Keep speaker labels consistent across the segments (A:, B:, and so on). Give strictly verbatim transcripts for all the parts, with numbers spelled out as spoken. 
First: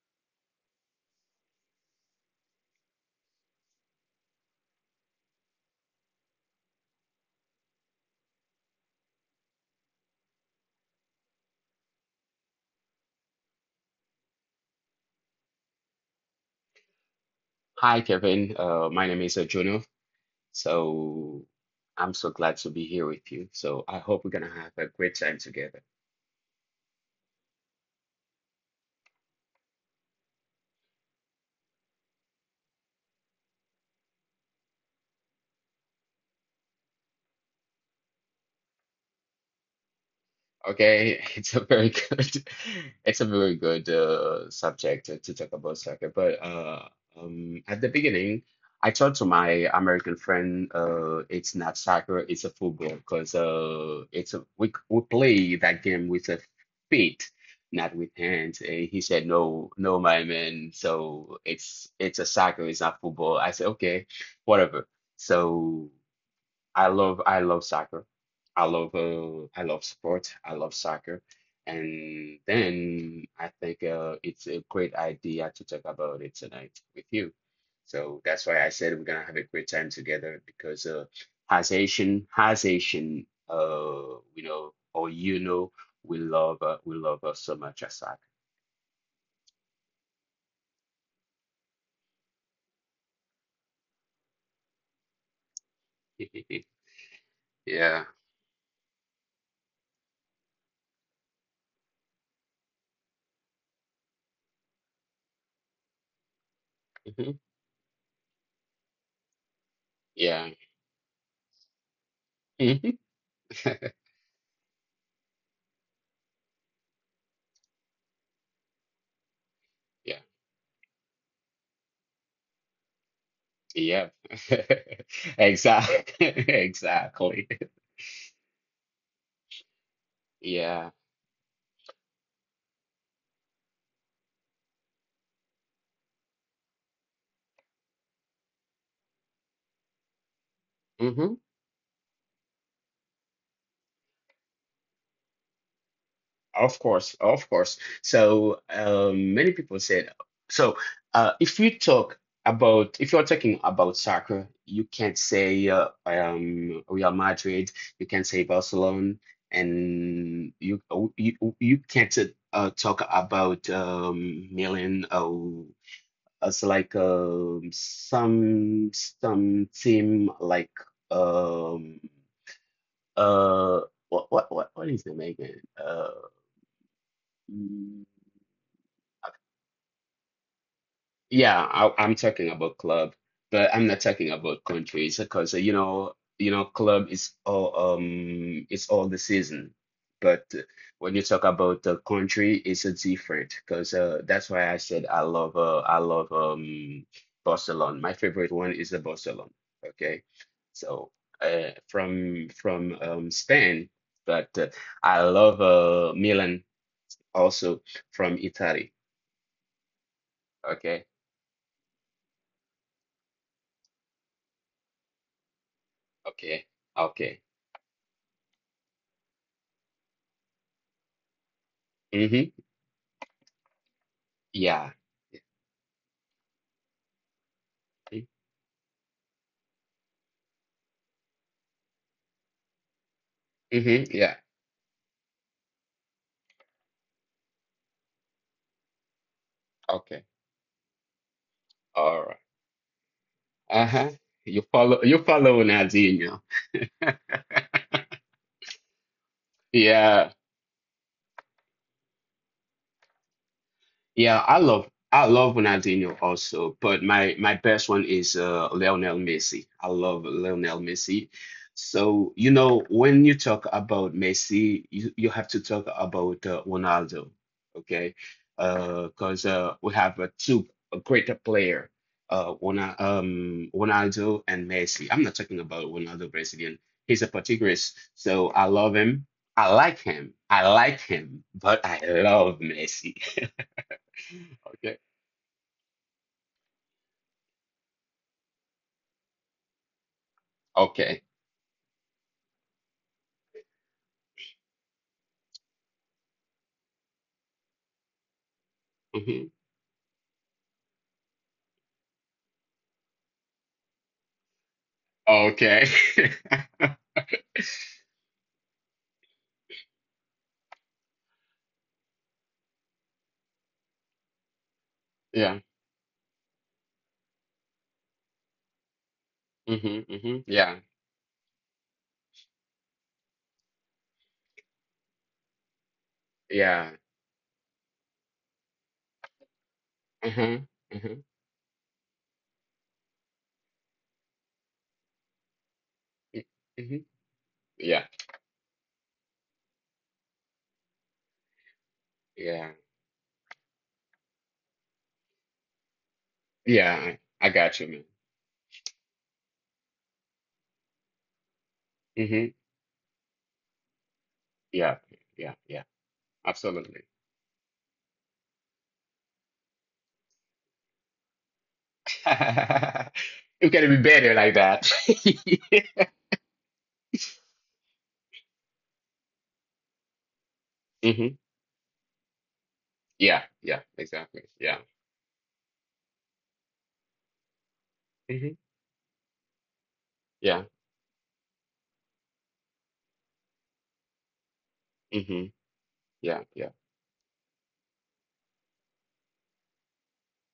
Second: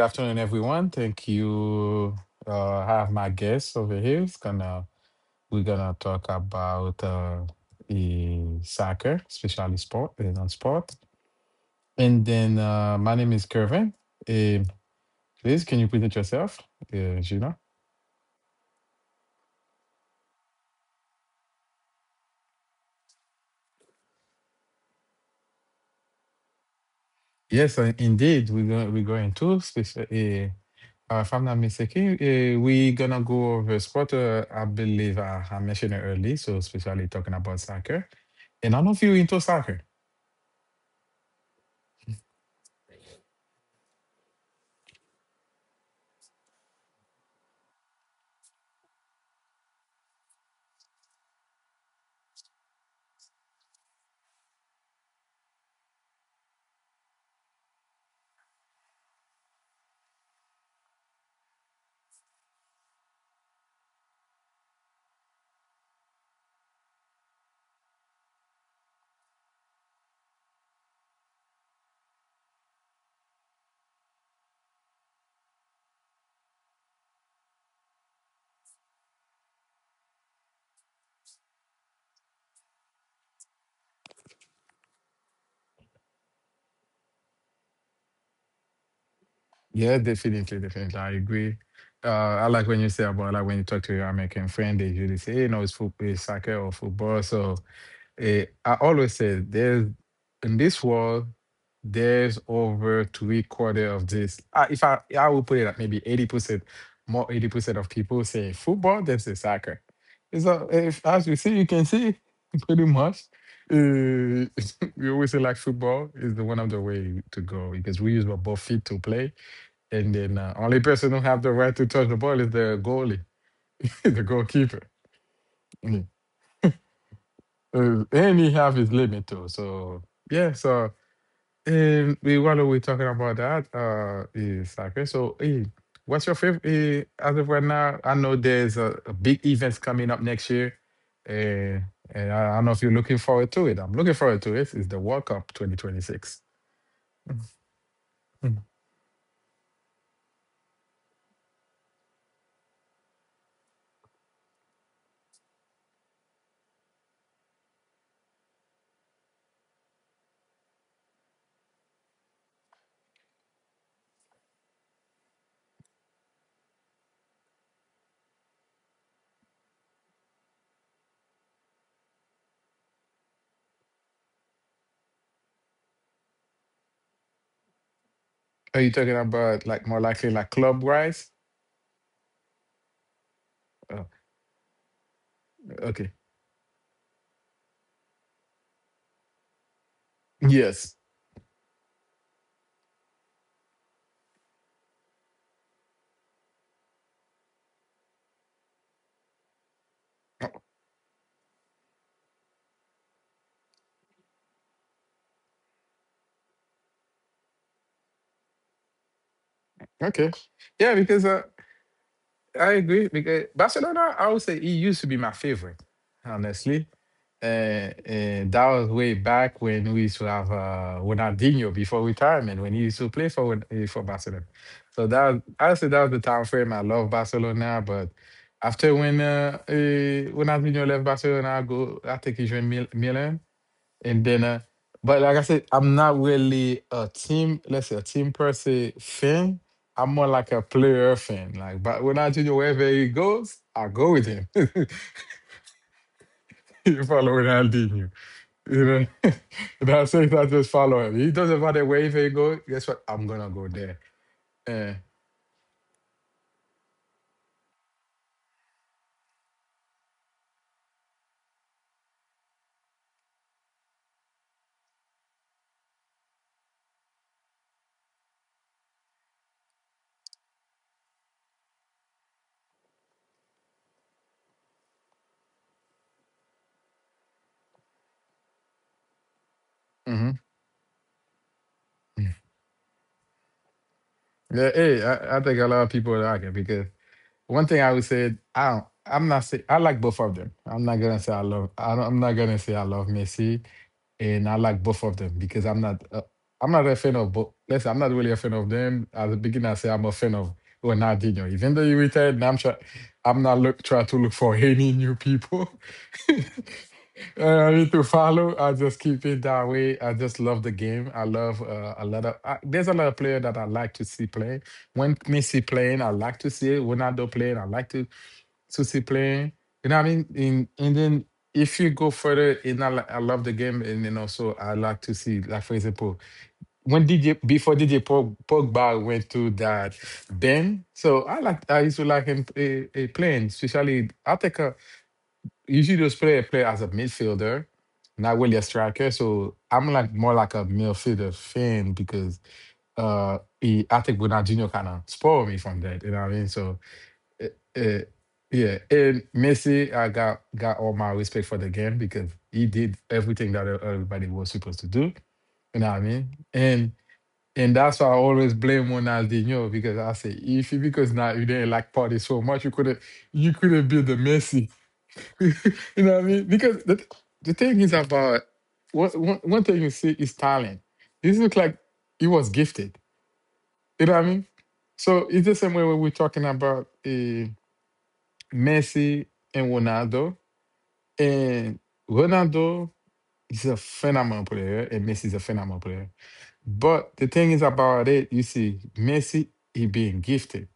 A: afternoon, everyone. Thank you. Uh, I have my guest over here. It's gonna we're gonna talk about uh, the soccer, especially sport and on sport. And then uh, my name is Kevin. Eh, Please, can you present yourself, uh, Gina?
B: Hi, Kevin. Uh, my name is uh, Juno. So I'm so glad to be here with you. So I hope we're gonna have a great time together.
A: Yes, uh, indeed. We're going we're going to special. Uh, uh, if I'm not mistaken, uh, we're gonna go over sport. Uh, I believe I, I mentioned it early, so especially talking about soccer. And I don't know if you're into soccer.
B: Okay, it's a very good, it's a very good uh, subject to, to talk about soccer. But uh, um, At the beginning, I told to my American friend, uh, it's not soccer, it's a football, because uh, it's a, we we play that game with a feet, not with hands. And he said, no, no, my man. So it's it's a soccer, it's not football. I said, okay, whatever. So. I love I love soccer. I love uh, I love sports. I love soccer. And then I think uh, it's a great idea to talk about it tonight with you. So that's why I said we're gonna have a great time together because uh, as Asian, as Asian, uh, you know, or you know, we love uh, we love uh, so much as soccer.
A: Yeah, definitely, definitely. I agree. Uh, I like when you say about like when you talk to your American friend, they usually say, "Hey, you know, it's football, it's soccer or football." So
B: Yeah.
A: eh, I always say there's in this world, there's over three quarter of this. Uh, if I I would put it at maybe eighty percent, more
B: Mhm.
A: eighty percent of people say football than say soccer.
B: Yeah.
A: So if, as you see, you can see pretty
B: Mhm.
A: much. Uh, we always say like football is the one of the way to go because we use our both feet to play, and
B: Yeah.
A: then uh, only person who have the right to touch the ball is the goalie,
B: Yeah.
A: the goalkeeper. Mm.
B: Exactly. Exactly.
A: Uh, and he have his limit too. So yeah,
B: Yeah.
A: so and we while we're talking about that, uh is soccer. So eh, what's your favorite uh, as of right now? I know there's a, a big events coming up next year.
B: hmm
A: Uh, and I, I don't know if you're looking forward to it. I'm looking forward to it. It's the World Cup twenty twenty-six.
B: Of course, of course.
A: Mm.
B: So um, many people said so. Uh, if you talk about if you're talking about soccer, you can't say uh, um, Real Madrid. You can't say Barcelona, and you oh, you you can't uh, talk about um, Milan. Or it's like um, some some team like. Um, Uh, what what what what is it, Megan? Uh, mm,
A: Are you talking about like more likely like club wise?
B: yeah, I, I'm talking about club, but
A: Oh,
B: I'm not talking about countries because uh, you
A: okay.
B: know you know club is all um it's all the season, but uh,
A: Yes.
B: when you talk about the country, it's a different because uh that's why I said I love uh I love um Barcelona. My favorite one is the Barcelona. Okay, so uh from from um Spain, but uh, I love uh Milan. Also from Italy.
A: Okay. Yeah, because
B: Okay,
A: uh, I agree. Because Barcelona, I would say it used to be my favorite, honestly.
B: okay, okay.
A: Uh, uh, that was way back when we used to have uh, Ronaldinho before retirement, when he
B: Mm-hmm.
A: used to play for Ron- eh, for Barcelona. So
B: Yeah.
A: that was, I would say that was the time frame I love Barcelona. But after when uh, uh, Ronaldinho left Barcelona, I go I think he joined Mil- Milan. And
B: Mm-hmm.
A: then,
B: Yeah.
A: uh, but like I said, I'm not really a team, let's say a team per se fan. I'm more
B: Okay.
A: like a player fan. Like, but
B: All
A: Ronaldinho,
B: right.
A: wherever he goes, I go with
B: Uh-huh.
A: him.
B: You
A: You
B: follow. You follow Nadine.
A: follow Ronaldinho. You know, that's it. I
B: Yeah.
A: just follow him. He doesn't matter wherever he goes. Guess what? I'm gonna go there.
B: Yeah, I
A: Uh,
B: love I love Ronaldinho also, but my my best one is uh Lionel Messi. I love Lionel Messi. So, you know, when you talk about Messi, you, you have to talk about uh, Ronaldo, okay? Uh, 'cause uh we have uh, two a greater player, uh Rona- um Ronaldo and Messi. I'm not talking about Ronaldo Brazilian. He's a Portuguese, so I love him. I like
A: mhm.
B: him. I like him, but I love Messi.
A: Yeah, hey,
B: Okay.
A: I, I think a lot of people like it because one thing I would say, I don't. I'm not say I like both of them. I'm not gonna say I
B: Okay.
A: love. I don't, I'm not gonna say I love Messi, and I like both of them because I'm not. Uh, I'm not a fan of both. Listen, I'm not really a fan of them. At the beginning,
B: hmm
A: I say I'm a fan of Ronaldinho. Even though you retired, and I'm try, I'm not look trying to look for any new people.
B: Okay.
A: Uh, I need to follow. I just keep it that way. I just love the game. I love uh, a lot of. I, there's a lot of player that I like to see play when Messi
B: Yeah.
A: playing, I like to see it. Ronaldo playing, I like to to see playing. You know what I
B: hmm
A: mean?
B: hmm
A: In, and
B: Yeah.
A: then if you go further, in I, li- I love the game, and then also I like to see, like for example, when
B: Yeah.
A: D J before D J Pog- Pogba went to that Ben,
B: Uh-huh.
A: so I
B: hmm
A: like I used to like him eh, eh, playing, especially attacker usually those player play as a
B: hmm
A: midfielder,
B: Yeah.
A: not really a striker. So I'm like more like a midfielder fan because
B: Yeah.
A: uh he, I think Ronaldinho kind of spoiled me from that. You know what I mean? So
B: Yeah. I I
A: uh, uh,
B: got you, man.
A: yeah, and Messi, I got got all my respect for the game because he
B: Hmm
A: did everything that everybody was supposed to do.
B: Yeah. Yeah.
A: You know what I
B: Yeah.
A: mean? And
B: Absolutely.
A: and that's why I always blame Ronaldinho because I say if you because now you didn't like party so much, you could not you could not
B: You
A: be
B: gotta
A: the
B: be better
A: Messi.
B: like that.
A: You know what I mean? Because the, the thing is about one, one one thing you see is talent. This look
B: hmm
A: like he was gifted.
B: Yeah. Yeah.
A: You know what I mean?
B: Exactly. Yeah.
A: So it's the same way when we're talking about uh,
B: hmm
A: Messi and Ronaldo.
B: Yeah.
A: And Ronaldo is a phenomenal player, and Messi is a
B: hmm
A: phenomenal player.
B: Yeah. Yeah.
A: But the thing is about it, you see, Messi, he being gifted.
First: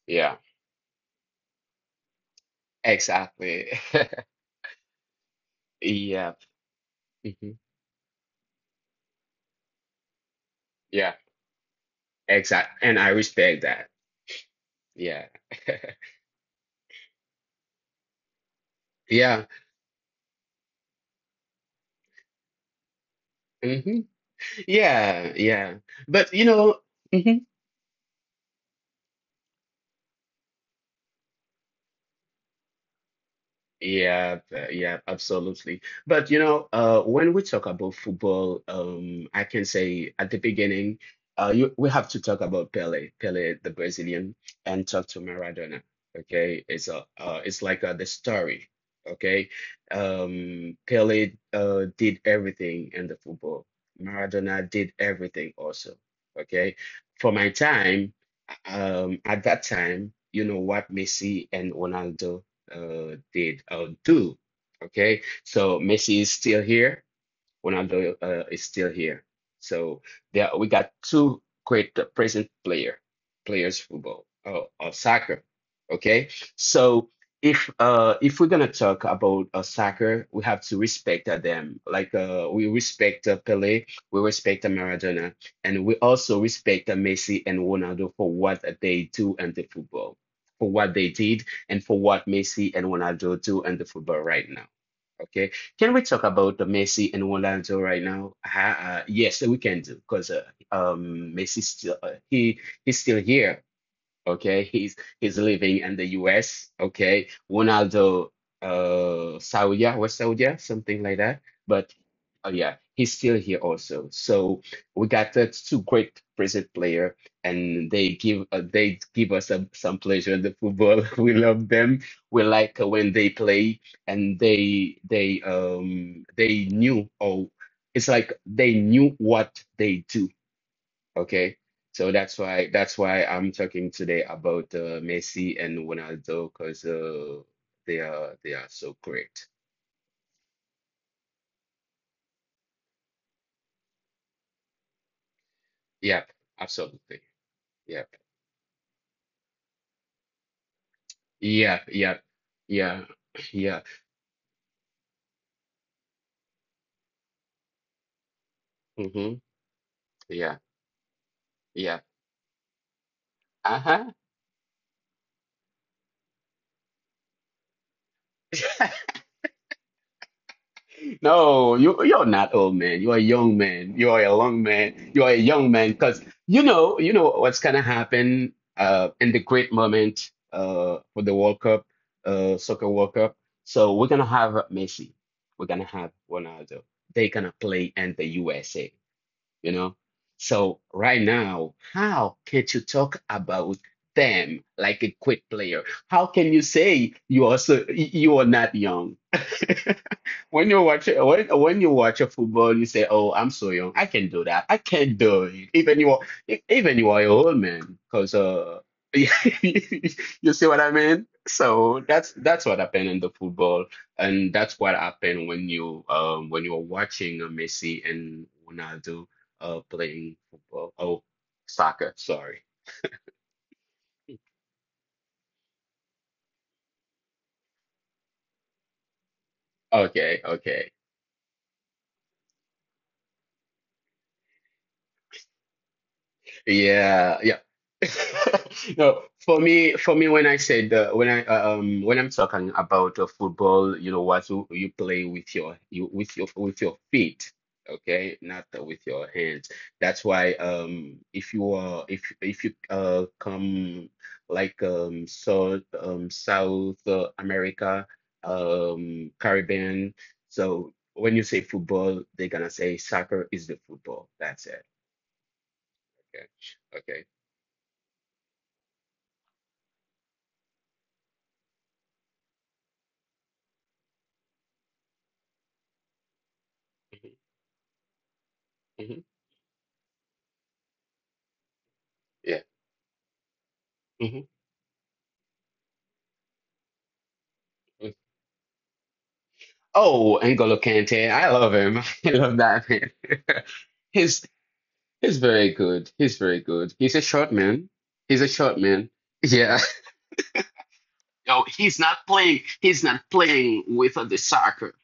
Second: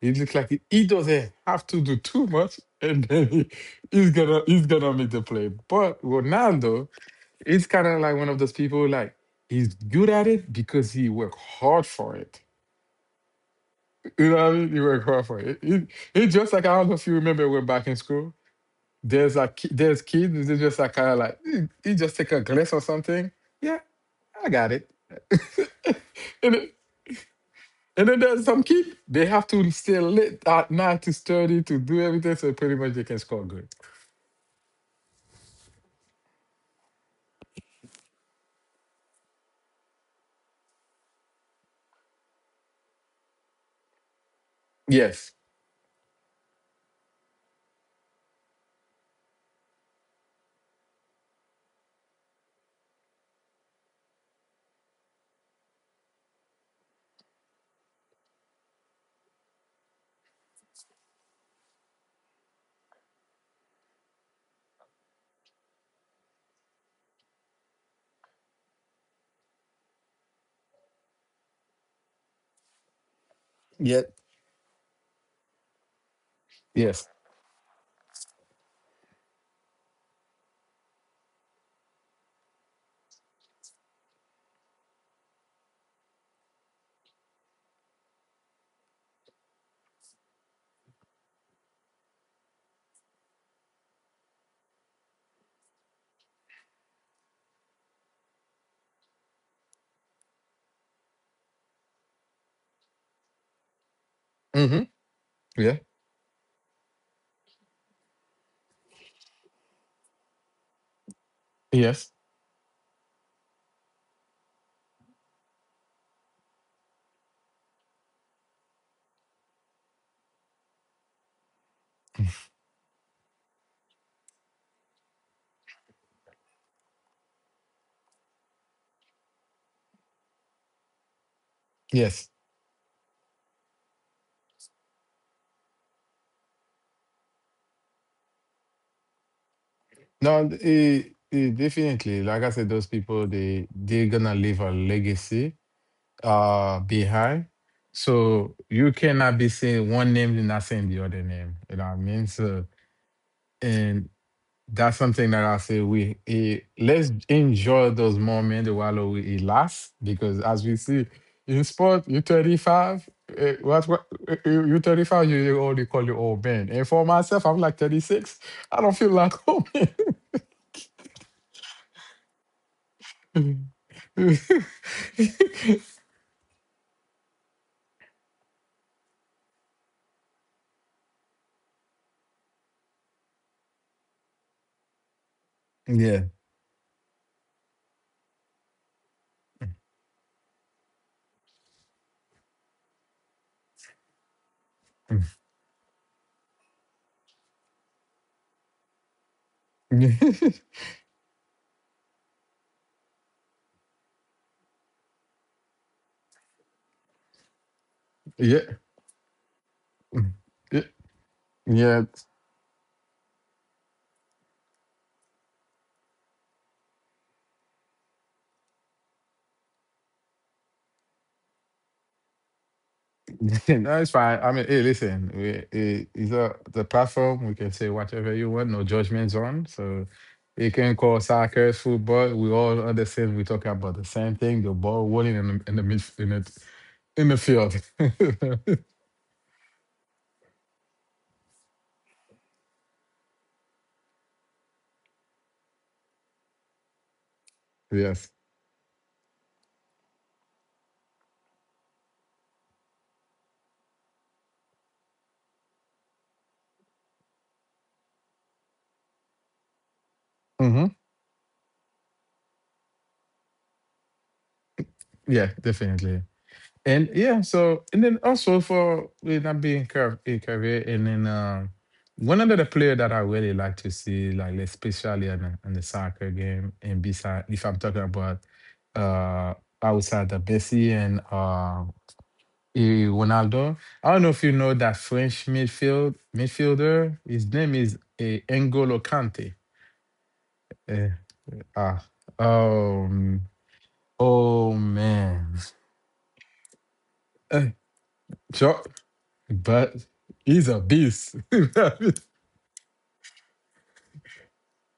A: It looks
B: Yeah.
A: like he, he doesn't have to do too much, and then he,
B: Exactly.
A: he's gonna he's gonna make the play. But
B: Yeah.
A: Ronaldo,
B: hmm
A: it's kind of like one of those people like he's good at it because he
B: Yeah.
A: worked hard for it.
B: Exact. And I respect that.
A: You know what I mean? He worked hard
B: Yeah.
A: for it. It, it just like I don't know if you remember when back in school. There's
B: Yeah.
A: like ki- there's kids. They just like kind of like he, he just take a glass or something. Yeah,
B: hmm
A: I got it.
B: Yeah. Yeah. But you
A: And
B: know, mhm.
A: And then there's some kid. They have to stay late at night to study, to do everything, so pretty much they can score good.
B: Yeah, uh, yeah, absolutely. But you know, uh, when we talk about football, um, I can say at the beginning, uh, you, we have to talk about Pele, Pele the Brazilian, and talk to
A: Yes.
B: Maradona. Okay, it's a, uh, it's like uh, the story. Okay, um, Pele uh, did everything in the football. Maradona did everything also. Okay, for my time, um, at that time, you know what Messi and Ronaldo uh, did uh, do. Okay, so Messi is still here. Ronaldo uh, is still here. So there we got two great uh, present player players
A: Yet,
B: football or, or soccer. Okay,
A: yes.
B: so if uh if we're gonna talk about uh, soccer, we have to respect uh, them. Like uh we respect uh, Pelé, we respect uh, Maradona, and we also respect uh, Messi and Ronaldo for what they do in the football, for what they did, and for what Messi and Ronaldo do in the football right now. Okay. Can we talk about the Messi and Ronaldo right now? Uh, uh, yes, we can do because uh, um, Messi still uh, he he's still here. Okay,
A: Hmm.
B: he's he's
A: Yeah.
B: living in the U S. Okay, Ronaldo, uh, Saudi, was Saudi, something like that. But
A: Yes.
B: oh yeah, he's still here also. So we got the two great Brazil player, and they give uh, they give us some some pleasure in the football. We love them. We like uh, when they play, and they they um they knew oh, it's like they knew what they do. Okay, so
A: Yes.
B: that's why that's why I'm talking today about uh, Messi and Ronaldo because uh, they are they are so great.
A: No, it, it definitely. Like I said, those people they they're gonna leave a legacy
B: Yeah,
A: uh
B: absolutely.
A: behind.
B: Yeah.
A: So you cannot be saying one name and not saying the other name. You
B: Yeah,
A: know what I
B: yeah,
A: mean? So
B: yeah, yeah.
A: and. That's something that I say we eh, let's enjoy those moments while we
B: Mm-hmm.
A: it lasts because as
B: Yeah,
A: we see in
B: yeah.
A: sport, you 35, eh, what, what
B: Uh-huh.
A: eh, you you thirty-five, you you already call you old man. And for myself, I'm like thirty-six. I don't feel like old
B: No, you you're not old man. You are a young
A: man.
B: man. You are a young man. You are a young man because you know you know what's gonna happen uh in the great moment uh for the World Cup, uh soccer World Cup. So we're gonna have Messi. We're gonna have
A: Yeah.
B: Ronaldo. They're gonna play in the U S A. You know? So right now, how can you talk about them like a quit player? How can you say you also you are not young? When you watch it, when when you watch a football, you say, "Oh, I'm so young. I can do that. I can do it." Even you are, e- even you are an old man, because
A: Yeah.
B: uh, you see
A: Yeah.
B: what I mean.
A: Yeah.
B: So that's that's what happened in the football, and that's what happened when you um when you are watching uh, Messi and Ronaldo uh playing football. Oh, soccer. Sorry.
A: No, it's fine. I mean, hey, listen, we, it, it's a, the platform. We can say whatever you want, no judgments on. So
B: Okay,
A: you
B: okay.
A: can call soccer, football. We all understand. We talk about the same thing: the ball rolling in the in the midf- in the, in the
B: Yeah, yeah.
A: field.
B: No, for me, for me, when I said uh, when I uh, um when I'm talking about uh, football, you know what you, you play with your you with your with your feet,
A: Yes.
B: okay, not uh, with your hands. That's why um if you are if if you uh come like um South um South uh, America um Caribbean,
A: Hmm.
B: so when you say football, they're gonna say soccer is the football. That's it.
A: Yeah, definitely.
B: Okay,
A: And
B: okay.
A: yeah, so and then also for with that being career, and then um, one of the player that I really like to see, like especially in the, in the soccer game, and beside if I'm talking about
B: hmm
A: uh outside the Messi and uh
B: Yeah.
A: eh, Ronaldo, I don't know if
B: hmm
A: you know that French midfield midfielder. His name is uh, N'Golo Kante.
B: Oh, N'Golo
A: Eh,
B: Kante, I love him.
A: ah,
B: I love that man.
A: um,
B: He's
A: oh
B: he's
A: man.
B: very good. He's very good. He's a short
A: Eh,
B: man. He's a short
A: Jo-
B: man. Yeah.
A: But he's a beast.
B: Oh, he's not playing. He's not playing with uh, the soccer.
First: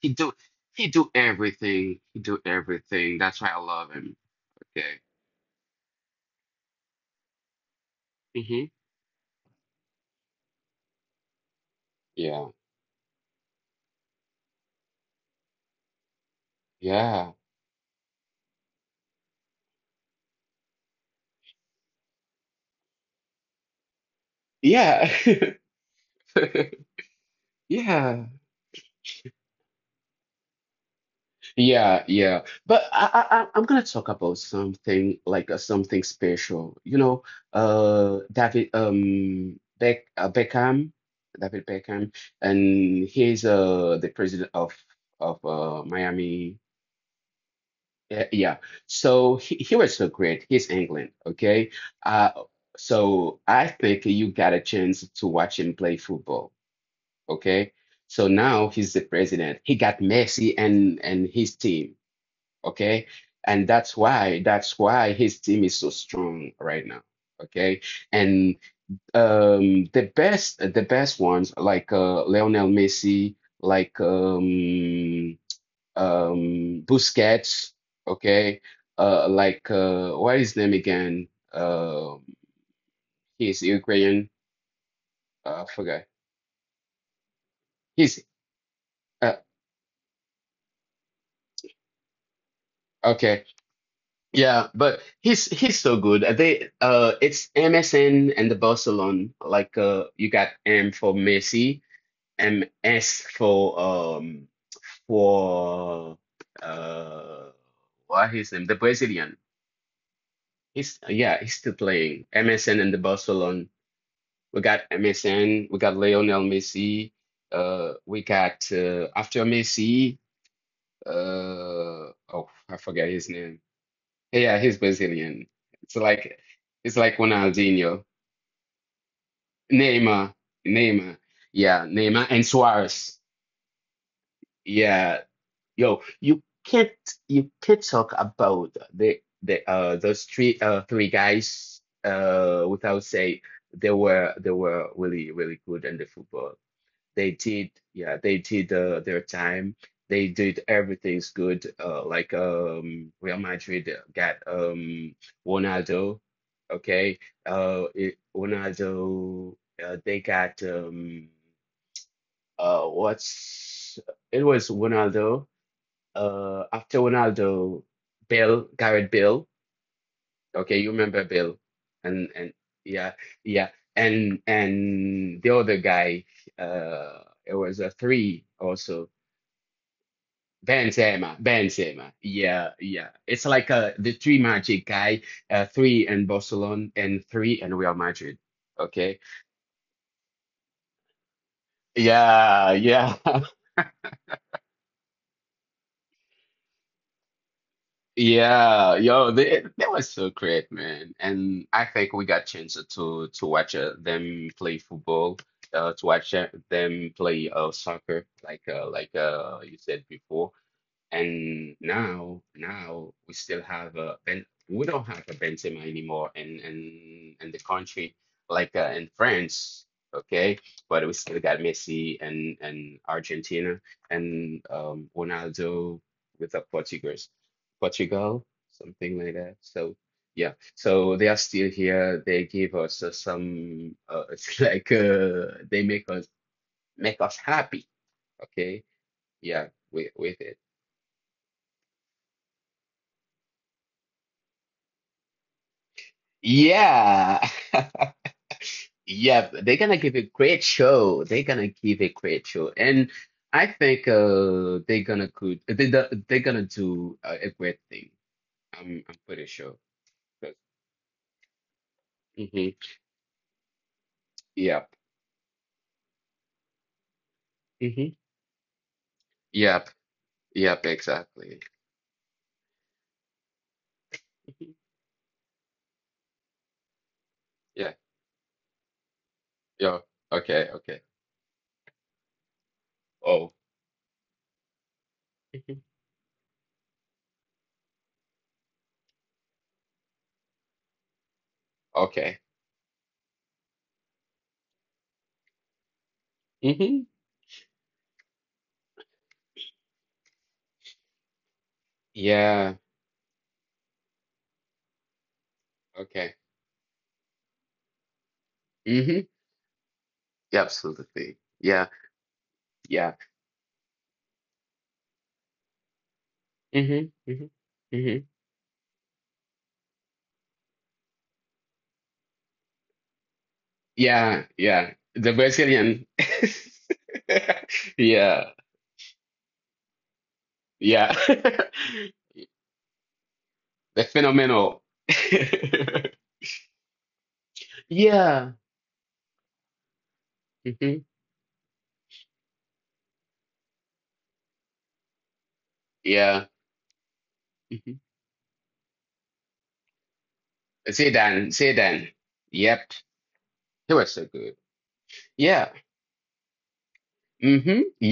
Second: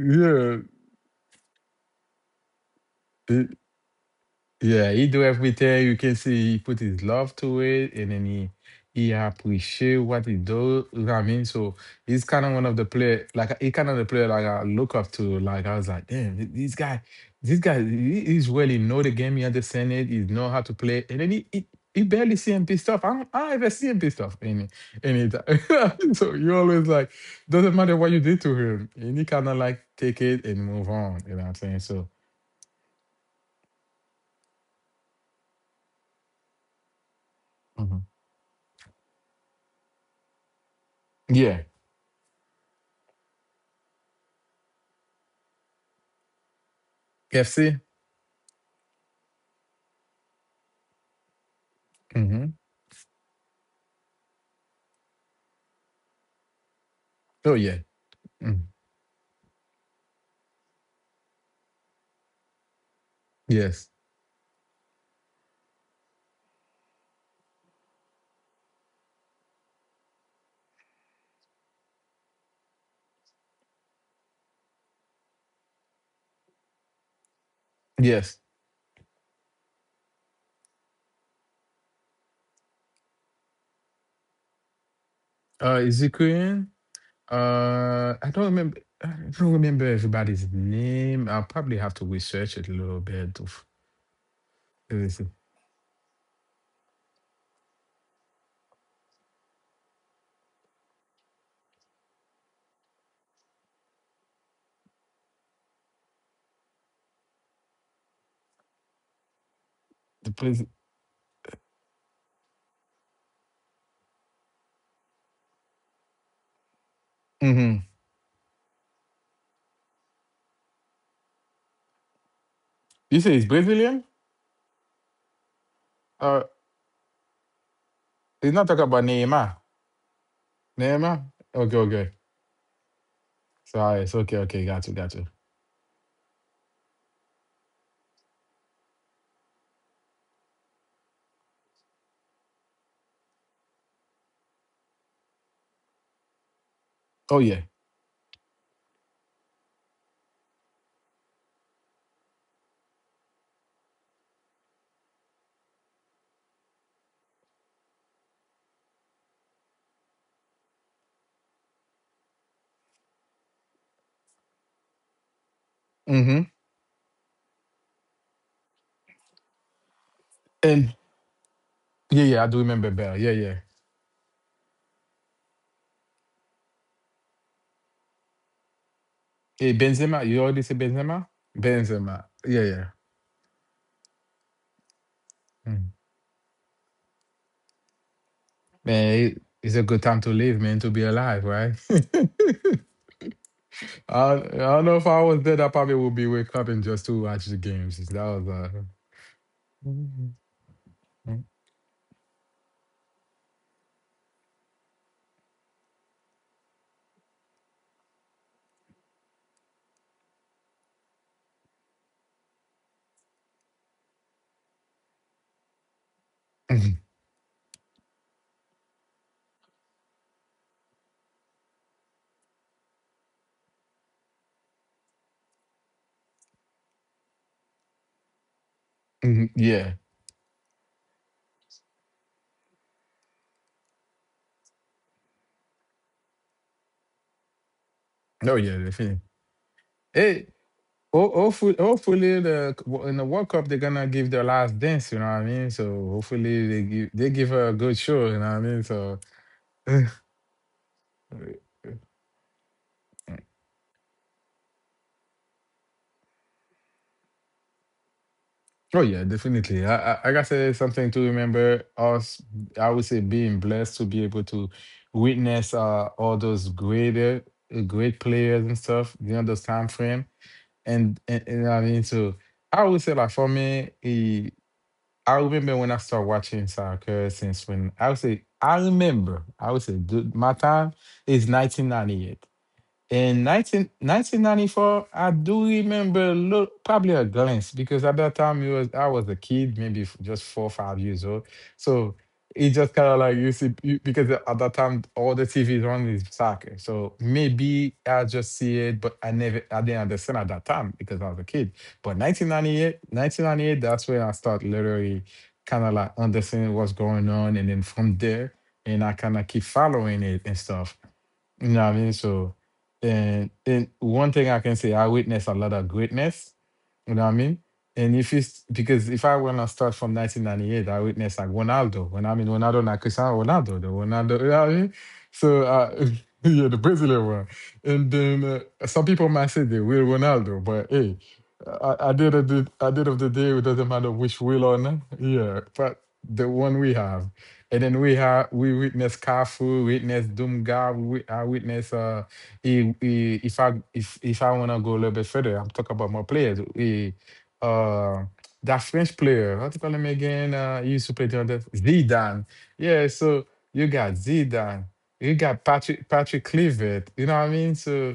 B: He do he do everything. He do everything. That's why
A: he-
B: I love him.
A: Yeah,
B: Okay.
A: he do everything. You can see he put his love to it, and then he
B: hmm
A: he appreciate what he do. You know what I mean? So he's kind
B: Yeah.
A: of one of the player, like he kind of the player like I look up to. Like I was like, damn, th- this guy,
B: Yeah.
A: this guy, he- he's really know the game. He understand it. He know how to play. And then he he, he barely C M P stuff. I don't, I ever C M P stuff any
B: Yeah.
A: any time. So you always like doesn't matter what you
B: Yeah.
A: did to him, and he kind of like take it and move on. You know what I'm saying?
B: Yeah,
A: So
B: yeah. But I, I, I- I'm gonna talk about something like uh, something special. You know,
A: mhm.
B: uh, David, um, Beck, uh, Beckham,
A: Yeah,
B: David Beckham, and he's uh the president of of uh Miami.
A: K F C.
B: Yeah, yeah. So he, he was so great. He's England, okay? Uh,
A: Hmm.
B: so I think you got a chance to watch him play football,
A: Oh
B: okay?
A: yeah.
B: So
A: Mm.
B: now he's the president. He got Messi and and his team, okay? And
A: Yes.
B: that's why that's why his team is so strong right now, okay? And um the best the best ones like uh Lionel Messi, like um um Busquets,
A: Yes.
B: okay? Uh like uh what is his name again? Um he's Ukrainian. Uh, I
A: Uh, is
B: forgot.
A: he Korean? Uh,
B: He's
A: I don't remember. I
B: uh,
A: don't remember everybody's name. I'll probably have to research it a little bit.
B: okay.
A: Of
B: Yeah,
A: let
B: but
A: me see.
B: he's he's so good. Uh, They uh it's M S N and the Barcelona. Like uh you got M for Messi, M S for um for uh what his name? The Brazilian.
A: The president.
B: He's yeah, he's still playing. M S N and the Barcelona. We got M S N, we got Lionel Messi,
A: Hmm.
B: uh we got uh after Messi, uh oh I forget
A: You
B: his
A: say he's
B: name.
A: Brazilian?
B: Yeah, he's Brazilian. It's like
A: Uh,
B: it's like Ronaldinho,
A: he's not talking about Neymar.
B: Neymar,
A: Neymar.
B: Neymar.
A: Okay.
B: Yeah,
A: Okay.
B: Neymar and Suarez.
A: Sorry. It's okay. Okay. Got you. Got
B: Yeah,
A: you.
B: yo, you can't you can't talk about the the uh those three uh three guys uh without say they were they were really really good in the football. They
A: Oh yeah.
B: did, yeah, they did uh, their time. They did everything's good. Uh, like um, Real Madrid got um Ronaldo, okay. Uh, it, Ronaldo. Uh, they got um uh what's it was Ronaldo.
A: Mm-hmm.
B: Uh, after Ronaldo, Bale, Gareth Bale. Okay,
A: And
B: you remember Bill,
A: yeah,
B: and
A: yeah. I
B: and
A: do remember Bell.
B: yeah,
A: Yeah, yeah.
B: yeah, and and the other guy, uh, it was a three also.
A: Hey, Benzema. You already say Benzema.
B: Benzema, Benzema,
A: Benzema. Yeah,
B: yeah,
A: yeah.
B: yeah. It's like uh the three magic guy, uh,
A: Mm-hmm.
B: three in Barcelona and three in Real Madrid.
A: Man,
B: Okay,
A: it, it's a good time to live, man, to be alive, right?
B: yeah, yeah.
A: I, I don't know if I was dead, I probably would be wake up and just to watch the games. That was uh,
B: Yeah, yo, they they were so great, man. And I think we got chance to to watch uh, them play football, uh, to watch uh, them play uh, soccer, like uh, like uh, you said before. And now, now we still have a Ben. We don't have a Benzema anymore in in in the country like uh, in France, okay? But we still got Messi and and Argentina and um, Ronaldo with the Portuguese, Portugal, something like that.
A: yeah,
B: So yeah, so they are still here. They give us uh, some. Uh, it's like uh, they make us make us happy,
A: no, yeah,
B: okay?
A: definitely.
B: Yeah, with with
A: Hey,
B: it.
A: ho- hopefully, hopefully the in the World Cup they're gonna give their last dance. You know what I mean? So hopefully they give they give
B: Yeah.
A: her a good show. You know what I mean? So
B: Yep, they're gonna give a great show. They're gonna give a great show. And I think uh they're gonna could they do- they're gonna do a, a great thing.
A: Oh
B: I'm I'm
A: yeah,
B: pretty sure.
A: definitely. I, I, got I said, something to remember us. I
B: Mm-hmm.
A: would say being blessed to be able to
B: Yep.
A: witness uh, all those greater, uh,
B: Hmm.
A: great players and stuff during those time
B: Yep.
A: frame.
B: Yep,
A: And, and,
B: exactly.
A: and I mean, so I would say like for me, eh,
B: Mhm.
A: I remember when I started watching soccer since when
B: Yeah.
A: I would say I remember. I would say
B: Yeah.
A: dude, my
B: Okay,
A: time
B: okay.
A: is nineteen ninety-eight. In
B: Oh.
A: nineteen nineteen ninety four, I do
B: Mhm.
A: remember a little, probably a glance because at that time it was I was a kid, maybe f- just four or five years old. So
B: Okay.
A: it just kind of like you see you, because at that time all the T Vs on is soccer.
B: Hmm.
A: So maybe I just see it, but I never I didn't understand at that time because I was a kid. But nineteen
B: Yeah.
A: ninety eight nineteen ninety eight that's when I start literally kind of like
B: Okay.
A: understanding what's going on, and then from there, and I
B: Hmm.
A: kind of keep following it and
B: Yeah,
A: stuff.
B: absolutely.
A: You know
B: Yeah.
A: what I mean? So,
B: Yeah.
A: and and one thing I can say, I witnessed a lot of greatness. You
B: Hmm.
A: know what I
B: Hmm.
A: mean? And
B: Hmm.
A: if you s- because if I wanna start from nineteen ninety-eight, I witnessed like Ronaldo. When I mean Ronaldo, not Cristiano Ronaldo, the Ronaldo.
B: Yeah,
A: You know what I mean?
B: yeah. The
A: So uh,
B: Brazilian.
A: yeah, the Brazilian one. And then
B: Yeah,
A: uh, some people might say the real Ronaldo, but hey,
B: yeah.
A: I, I did at the at the end of the day, it doesn't
B: The
A: matter which will or
B: phenomenal.
A: not. Yeah, but the one we have. And then we have
B: Yeah.
A: we witness Kafu, witness Dumga,
B: Hmm.
A: we I witness uh I- I- if I if if I wanna go a little bit further, I'm talking about more
B: Yeah.
A: players. We
B: Hmm.
A: uh that French player, what do you call him again? Uh he used to play the
B: Zidane,
A: other
B: Zidane.
A: Zidane.
B: Yep.
A: Yeah, so you
B: He
A: got
B: was so good.
A: Zidane, you got
B: Yeah.
A: Patrick Patrick Clivet, you know what I mean?
B: Hmm.
A: So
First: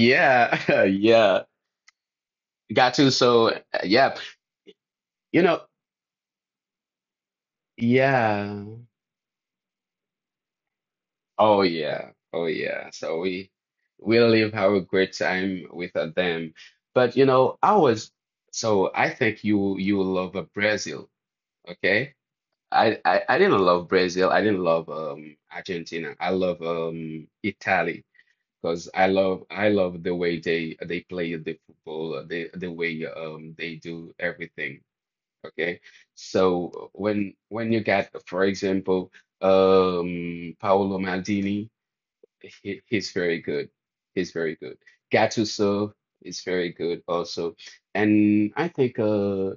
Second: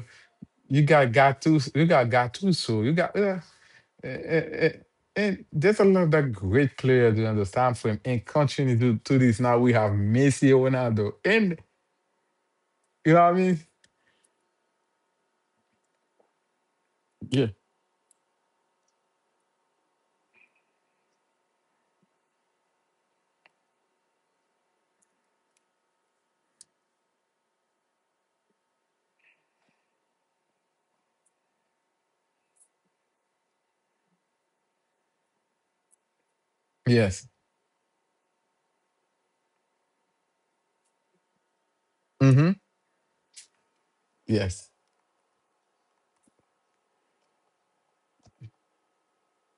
A: you got
B: Yeah.
A: Gattuso, you got Gattuso, you got yeah.
B: Gattuso. uh, Yep.
A: And,
B: You
A: and
B: know,
A: there's a lot of that great players during the time frame and
B: yeah.
A: continuing to, to this now. We have Messi, Ronaldo, and
B: Oh yeah, oh yeah.
A: you know
B: So
A: what I
B: we
A: mean?
B: we live have a great time with uh, them. But you
A: Yeah.
B: know, I was so I think you you will love uh, Brazil, okay? I, I I didn't love Brazil. I didn't love um Argentina. I love um Italy because I love I love the way they they play the football, uh, the the way um they do everything, okay? So
A: Yes.
B: when when you got, for example, um Paolo Maldini
A: Mm-hmm.
B: he, he's very good. He's very
A: Yes.
B: good. Gattuso is very good also. And I think uh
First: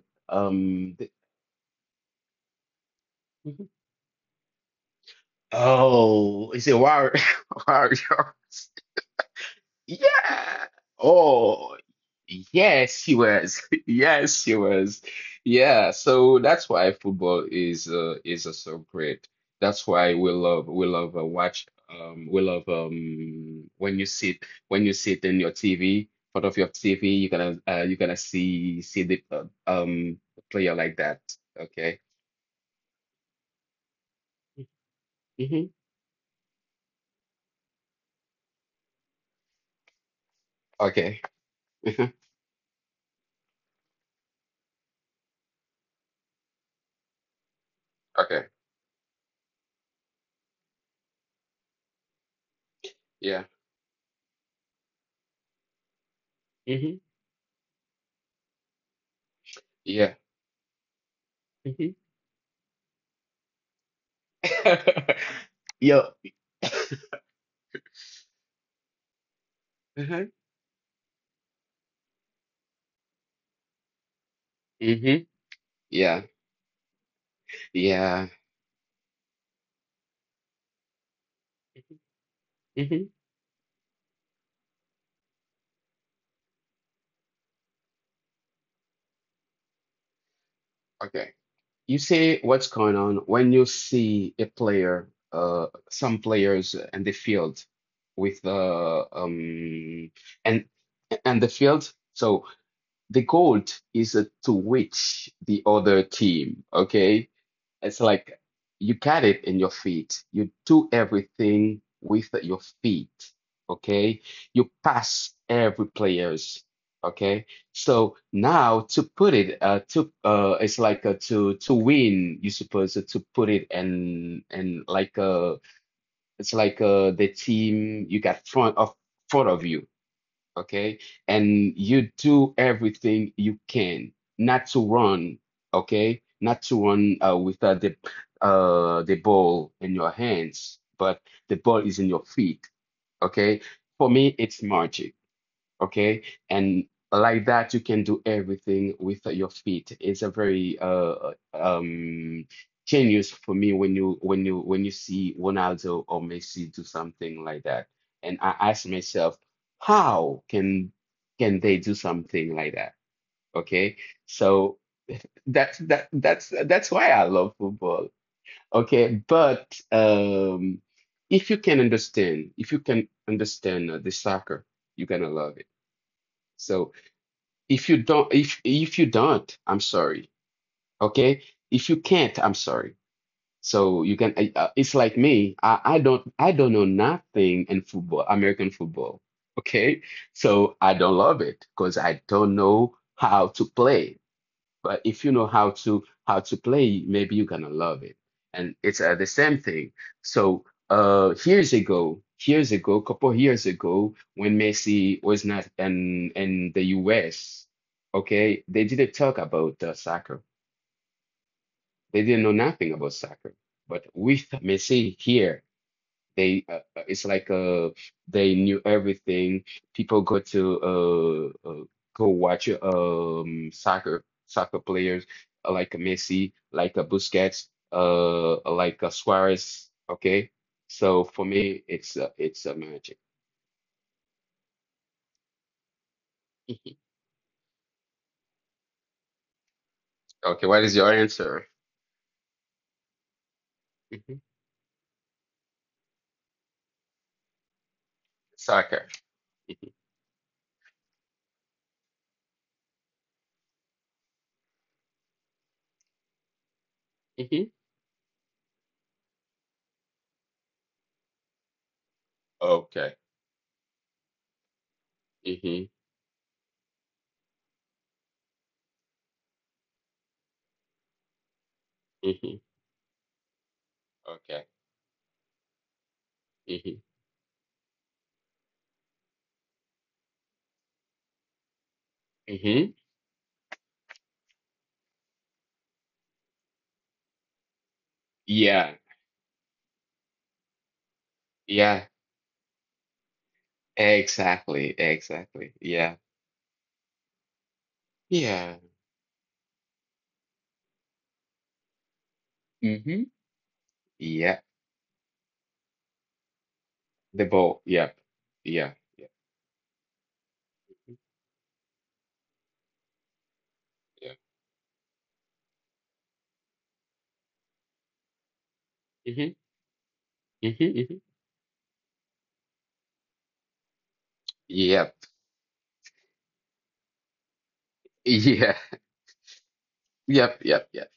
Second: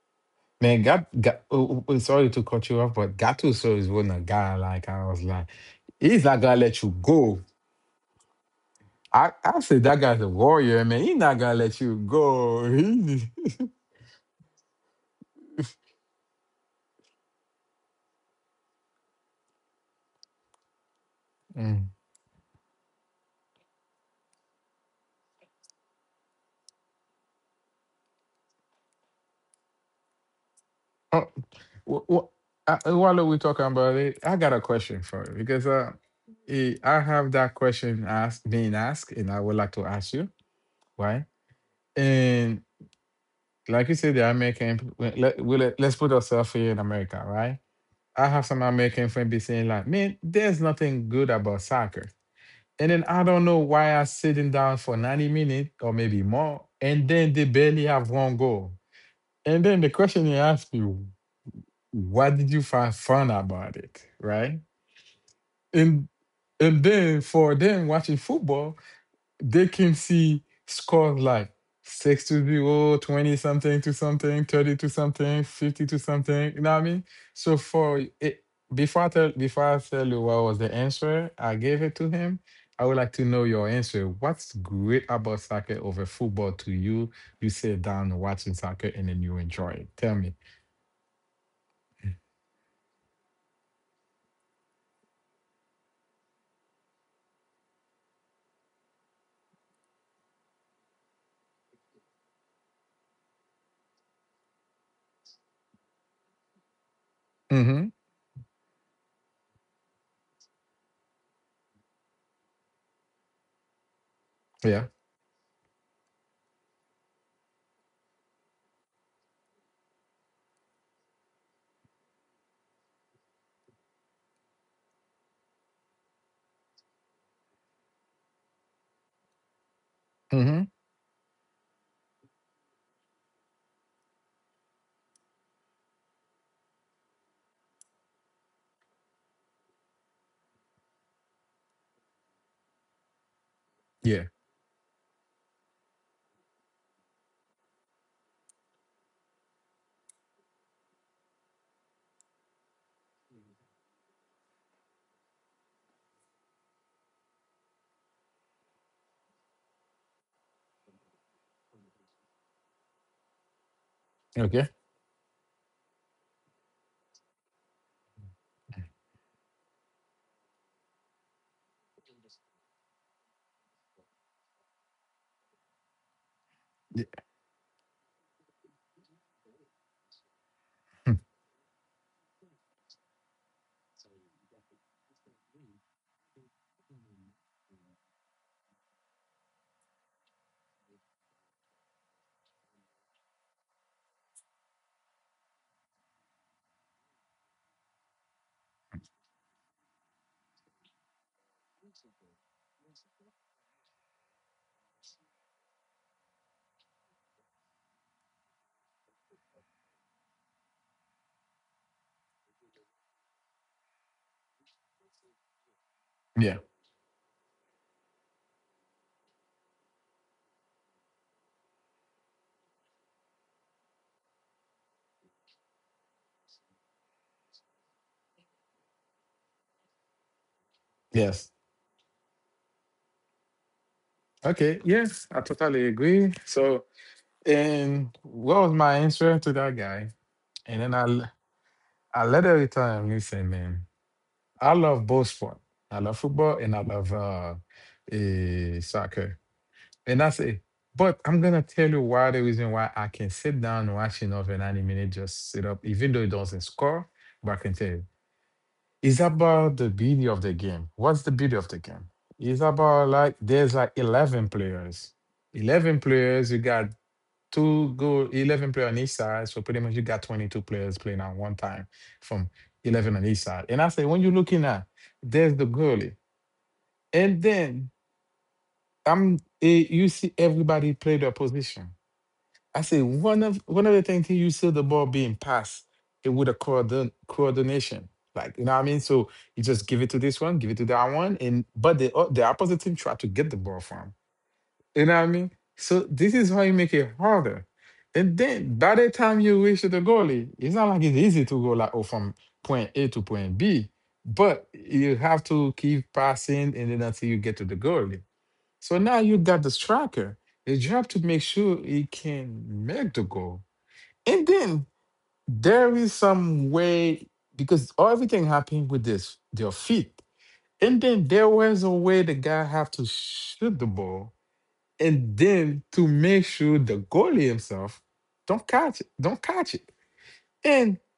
A: Man,
B: um
A: got
B: the,
A: got. Oh, oh, oh, sorry to cut you off, but Gattuso is one a guy like I was like, he's not
B: oh
A: gonna
B: is it
A: let you
B: War
A: go.
B: Warrior?
A: I, I said that guy's a
B: Yeah.
A: warrior, man. He's not gonna
B: Oh,
A: let you go.
B: yes, she was. Yes, she was. Yeah. So that's why football is uh is uh, so great. That's why we love we love uh, watch
A: Mm.
B: um we love um when you sit when you sit in your T V front of your T V you gonna uh you gonna see see the uh, um player like that. Okay.
A: Wh- wh- uh, uh, While we're talking about it, I got a question for you because
B: Hmm.
A: uh, eh, I have that question asked being asked, and I would like to ask you
B: Okay.
A: why.
B: Mhm.
A: And like you said, the American we- let we let- let's put ourselves here in America, right? I
B: Okay.
A: have some American friend be saying like, "Man, there's nothing good about soccer," and then I don't
B: Yeah.
A: know why I'm sitting down for ninety minutes or maybe more,
B: Hmm.
A: and then they barely have one goal. And then the
B: Yeah.
A: question you ask me,
B: Hmm.
A: "What did you find fun about it?" Right?
B: Yo.
A: And and then for them watching football, they can see scores like six to zero, twenty something to something, thirty to
B: Mm-hmm.
A: something, fifty to
B: Yeah.
A: something. You know what I mean? So for
B: Yeah.
A: it, before I tell before I tell you what was the answer, I gave it to him. I would
B: Mm-hmm.
A: like to know your answer. What's great about soccer over football to you? You sit down watching soccer and then you enjoy it. Tell me.
B: Okay. You see what's going on when you see a player, uh, some players in the field with the um and and the field. So the goal is uh, to reach the other team. Okay.
A: Mm-hmm.
B: It's like you got it in your feet. You do everything with your feet. Okay. You
A: Yeah.
B: pass every players. Okay. So now to put it, uh, to uh, it's like uh, to to win. You supposed to put it and and like uh, it's like uh, the team you got front of front of you,
A: Mm-hmm.
B: okay? And you do everything you can not to run, okay? Not to run uh, with uh, the uh, the ball in your hands, but the ball is in your feet, okay? For
A: Yeah.
B: me, it's magic. Okay. And like that, you can do everything with your feet. It's a very uh uh, um genius for me when you when you when you see Ronaldo or Messi do something like that. And I ask myself, how can can they do something like that? Okay.
A: Okay.
B: So that's that that's that's why I love football. Okay, but um if you can understand, if you can understand uh, the soccer, you're gonna love it. So if you don't, if if you don't, I'm sorry.
A: Yeah.
B: Okay? If you can't, I'm sorry. So you can. I- Uh, it's like me. I, I don't. I don't know nothing in football, American football. Okay? So I don't love it because I don't know how to play, but if you know how to how to play maybe you're gonna love it, and it's uh, the same thing. So uh years ago years ago couple years ago when Messi was not in in the U S, okay, they didn't talk about uh, soccer, they didn't know nothing about soccer, but with Messi here
A: Yeah.
B: they uh, uh, it's like uh they knew everything. People go to uh, uh go watch um soccer soccer players, uh, like a Messi, like a Busquets, uh uh, like a Suarez. Okay, so for
A: Yes.
B: me, it's uh, it's a magic.
A: Okay. Yes, I totally agree. So,
B: Mhm.
A: and what was my answer to that guy?
B: Okay,
A: And
B: what
A: then
B: is
A: I,
B: your
A: l-
B: answer?
A: I later returned. Listen, man,
B: Mhm.
A: I love both sport. I love football and I love uh, eh,
B: Soccer.
A: soccer. And I say, but I'm gonna tell you why the reason why I can sit down watching of an anime and just sit up, even though it doesn't score. But I
B: Hmm.
A: can tell you. It's about the beauty of the game. What's the beauty of the game? It's about
B: Okay.
A: like there's like eleven players.
B: Hmm.
A: Eleven players, you got two good eleven players on each side. So pretty much you got twenty-two players playing at one time from
B: Hmm.
A: eleven on each side. And I say when you're
B: Okay.
A: looking at there's the goalie.
B: Hmm.
A: And then I'm eh, you see everybody play their position. I
B: Hmm.
A: say one of one of the things he used to the ball being passed, it would have coordin- coordination. Like you know what I
B: Yeah.
A: mean? So you just give it to this one, give it to that one, and but
B: Yeah.
A: the o- the opposite team try to get the ball from.
B: Exactly.
A: You know what I mean?
B: Exactly.
A: So
B: Yeah.
A: this is how you make it harder. And then
B: Yeah.
A: by the time you reach the goalie, it's not like it's easy to go like oh from point A to
B: Hmm.
A: point B,
B: Yeah.
A: but you have to keep passing and then until you
B: The
A: get to the
B: ball. Yep.
A: goalie.
B: Yeah.
A: So now
B: Yeah.
A: you got the striker. His job to make sure he can make the goal.
B: Yeah.
A: And then there is some way because everything happened with this
B: Mm-hmm.
A: their feet. And
B: Mm-hmm. Hmm.
A: then there was a way the guy have to shoot the ball,
B: Yep.
A: and then to make sure the goalie himself don't
B: Yeah.
A: catch it, don't catch it.
B: Yep. Yep.
A: And
B: Yep.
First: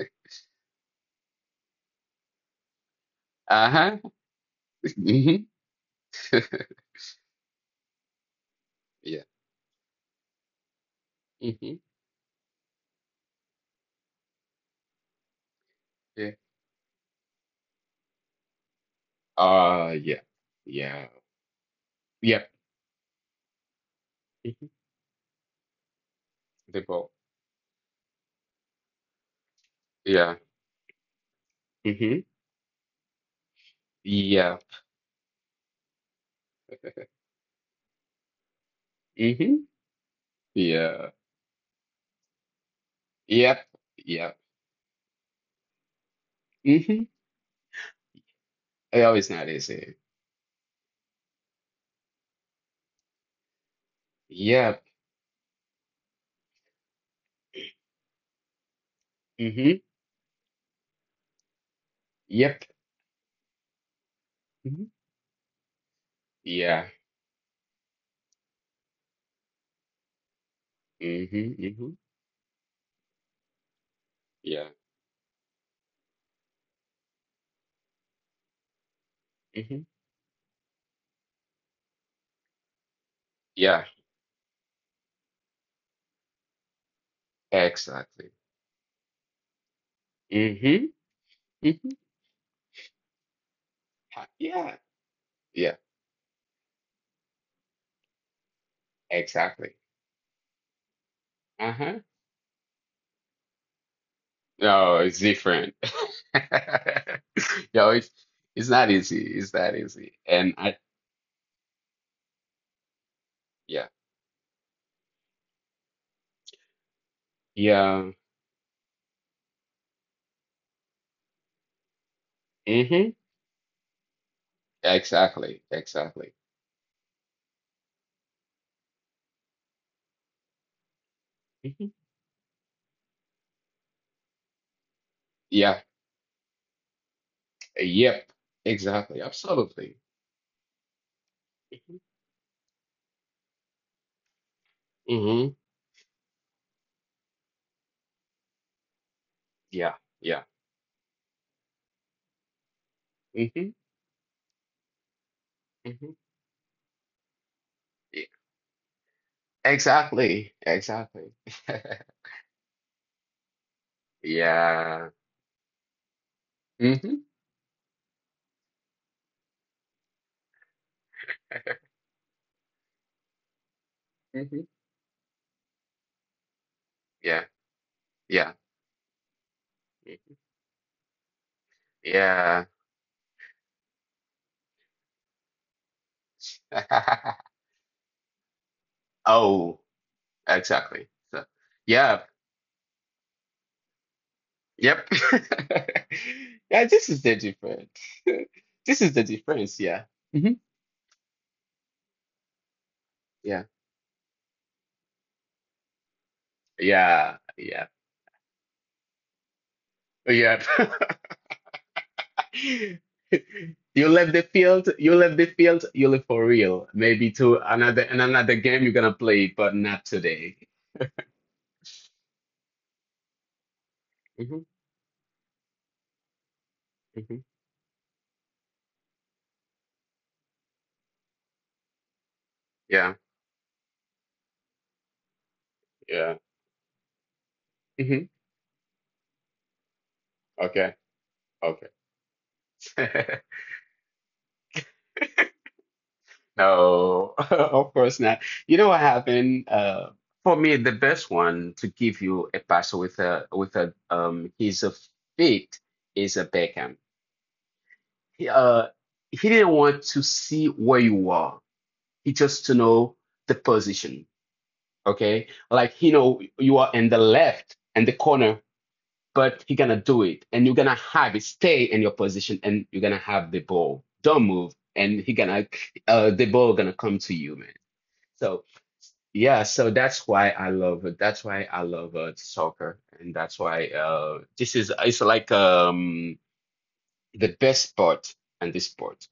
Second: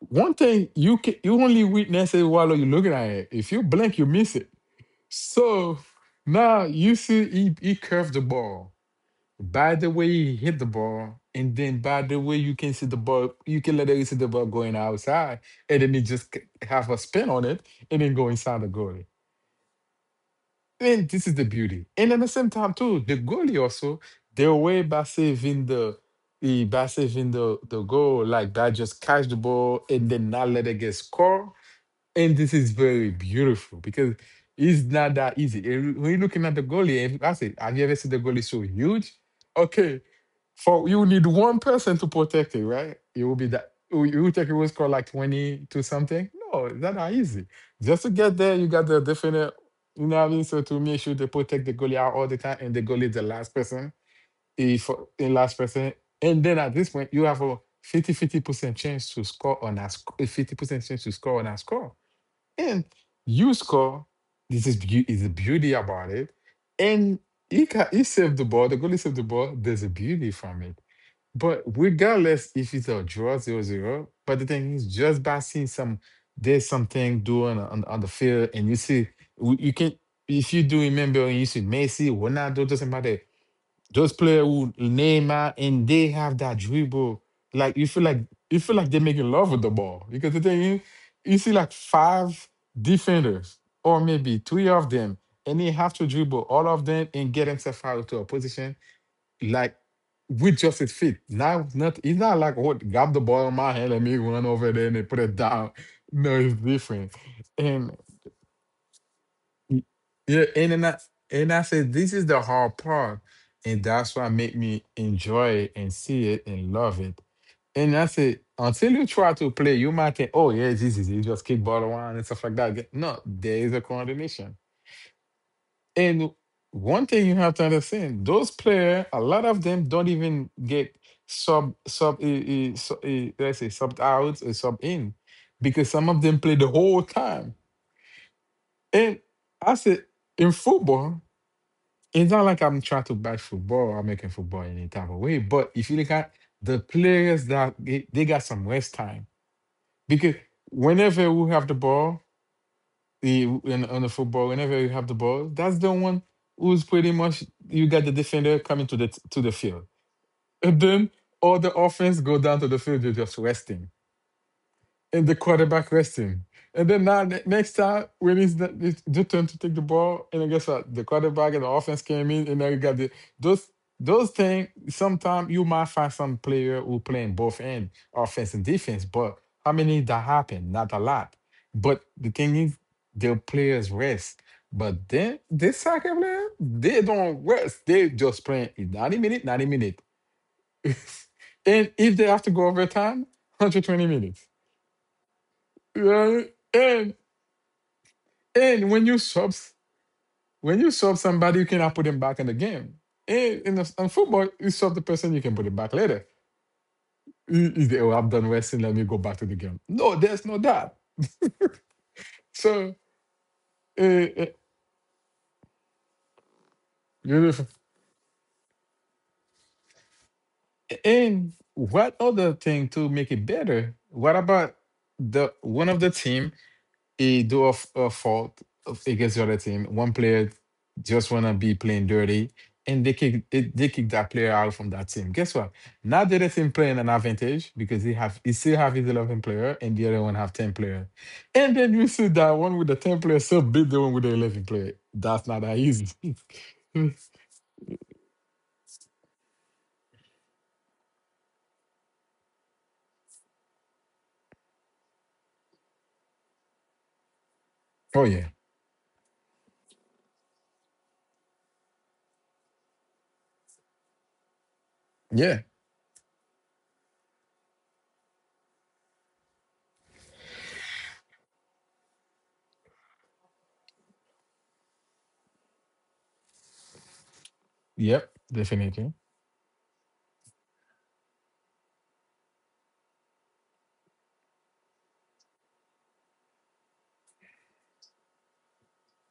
A: one thing you can you only witness it while you're looking at it. If you blink,
B: Uh-huh.
A: you miss it.
B: Hmm.
A: So now you see he, he curved the ball.
B: Yeah.
A: By the way he hit the ball, and
B: Hmm.
A: then by the way you can see the ball, you can let it see the ball going outside, and then it
B: Yeah.
A: just c- have a spin on it, and then go inside the goalie.
B: Uh, yeah. Yeah.
A: And this is the beauty. And at the same
B: Yep.
A: time too, the goalie also their
B: Hmm.
A: way by saving the the
B: The
A: by
B: ball.
A: saving the the goal, like by just catch the ball and then
B: Yeah.
A: not let it get score,
B: Hmm.
A: and this is very beautiful because
B: Yeah.
A: it's not that easy. And when you're looking at the goalie, and I said, have you ever seen the goalie so huge?
B: Hmm.
A: Okay, for you
B: Yeah.
A: need one person to protect it, right? It will be
B: Yep.
A: that you you will
B: Yep.
A: take a will score like twenty to something. No, it's not
B: Hmm.
A: that easy. Just to get there, you got the
B: I always not
A: defender,
B: easy.
A: you know what I mean? So to make sure they protect the goalie out all the time and the goalie is the last person,
B: Yep.
A: if in last person. And then at this point, you have a fifty-fifty percent chance to score on
B: Hmm.
A: a sc- fifty percent chance to score on a score.
B: Yep.
A: And Yusko, this is
B: Hmm.
A: beau- is the beauty about it.
B: Yeah.
A: And he ca he saved the ball. The goalie saved the ball. There's a beauty from it.
B: Hmm.
A: But
B: Hmm.
A: regardless if it's a draw zero zero, but the
B: Yeah.
A: thing is just by seeing some there's something doing on, on the field and you see w- you
B: Hmm.
A: can if you do remember and you see Messi, Ronaldo, doesn't matter.
B: Yeah.
A: Those players who Neymar and they have that dribble. Like you feel like
B: Exactly.
A: you feel like they make making love with the ball. Because the thing is,
B: Hmm.
A: you see like five defenders, or
B: Ha-
A: maybe three
B: Yeah,
A: of them, and they
B: yeah,
A: have to dribble all of them and get himself out to a position
B: exactly.
A: like with just his feet. Now
B: Uh-huh.
A: not it's not like what grab the ball in my hand, let me run over there
B: No,
A: and then
B: it's
A: put it down.
B: different.
A: No, it's different.
B: No,
A: And.
B: it's it's not easy. It's not
A: Y-
B: easy.
A: Yeah,
B: And
A: and
B: I,
A: then I and I said this is the hard part, and
B: yeah,
A: that's what make me enjoy it and see it and love it. And I
B: yeah.
A: said until you try to play, you might think, oh yeah, this is you just kick ball around and stuff like that.
B: Mm-hmm.
A: No, there is a coordination.
B: Exactly, exactly.
A: And one thing you have to understand, those players, a lot of them don't even get sub
B: Hmm.
A: sub eh, eh, sub eh, let's say sub out or sub in,
B: Yeah,
A: because some of them play the whole time.
B: yep,
A: And
B: exactly,
A: I
B: absolutely.
A: said in football, it's not like I'm trying to bash football or making football in any type of way.
B: Mm-hmm.
A: But if you look at the players that they, they got some rest time
B: Yeah,
A: because
B: yeah.
A: whenever we have the ball the,
B: Mm-hmm.
A: in, on the football, whenever you have the ball, that's the
B: Mm-hmm.
A: one who's pretty much you got the defender coming to the to the field.
B: Exactly,
A: And then
B: exactly.
A: all the offense go down to the field. They're just resting
B: Yeah.
A: and the quarterback resting. And then
B: Mm-hmm.
A: now ne- next time when it's the, it's their turn to take the ball, and I guess what the quarterback and the offense came in, and then you got the those those
B: Mm-hmm.
A: things. Sometimes you might find some player who playing
B: Yeah,
A: both end
B: yeah,
A: offense and defense, but how many that happen? Not a lot. But the thing
B: yeah.
A: is, their players rest. But then this soccer player, they don't rest. They just playing in ninety minutes, ninety
B: Oh.
A: minutes.
B: Exactly. So,
A: And if they
B: yeah.
A: have to go overtime, one hundred twenty minutes.
B: Yep.
A: Yeah,
B: Yeah,
A: and
B: this is the difference.
A: and when
B: This
A: you
B: is the
A: sub
B: difference. Yeah. Hmm.
A: when you sub somebody, you cannot put them back in the game. And
B: Yeah.
A: in, the, in football, you sub the person, you can put it back later.
B: Yeah.
A: You- you
B: Yeah.
A: say, "Oh, I have done wrestling. Let me go back to the game." No, there's no
B: Yeah.
A: that. So,
B: You
A: uh,
B: left
A: uh,
B: the field. You left the field. You live for real. Maybe to
A: Beautiful.
B: another in another game you're gonna play, but not today.
A: And what other thing to make it better? What
B: Hmm.
A: about the one of the team?
B: Hmm.
A: he do a, f- a fault of- against the other team. One player just wanna be playing dirty, and they
B: Yeah.
A: kick they, they kick that player out from that team. Guess what? Now
B: Yeah.
A: the other team playing an advantage because he
B: Hmm.
A: have he still have his eleven player and the other one have ten
B: Okay.
A: player, and
B: Okay.
A: then you see that one with the ten player still beat the one with the eleven player. That's not that easy. oh
B: No, of course not. You know what happened? Uh, for me, the best one to give you a pass with a with a um his uh, feet is a Beckham. He,
A: yeah,
B: uh, he didn't want to see where you are. He just to know the position. Okay,
A: yeah,
B: like he know you are in the left and the corner, but he gonna do it, and you're gonna have it stay in your position, and you're gonna have the ball. Don't move, and he gonna uh the ball gonna come to you, man.
A: yep,
B: So,
A: definitely,
B: yeah, so that's why I love it. That's why I love uh, soccer, and that's why uh, this is it's like um, the best part and this sport.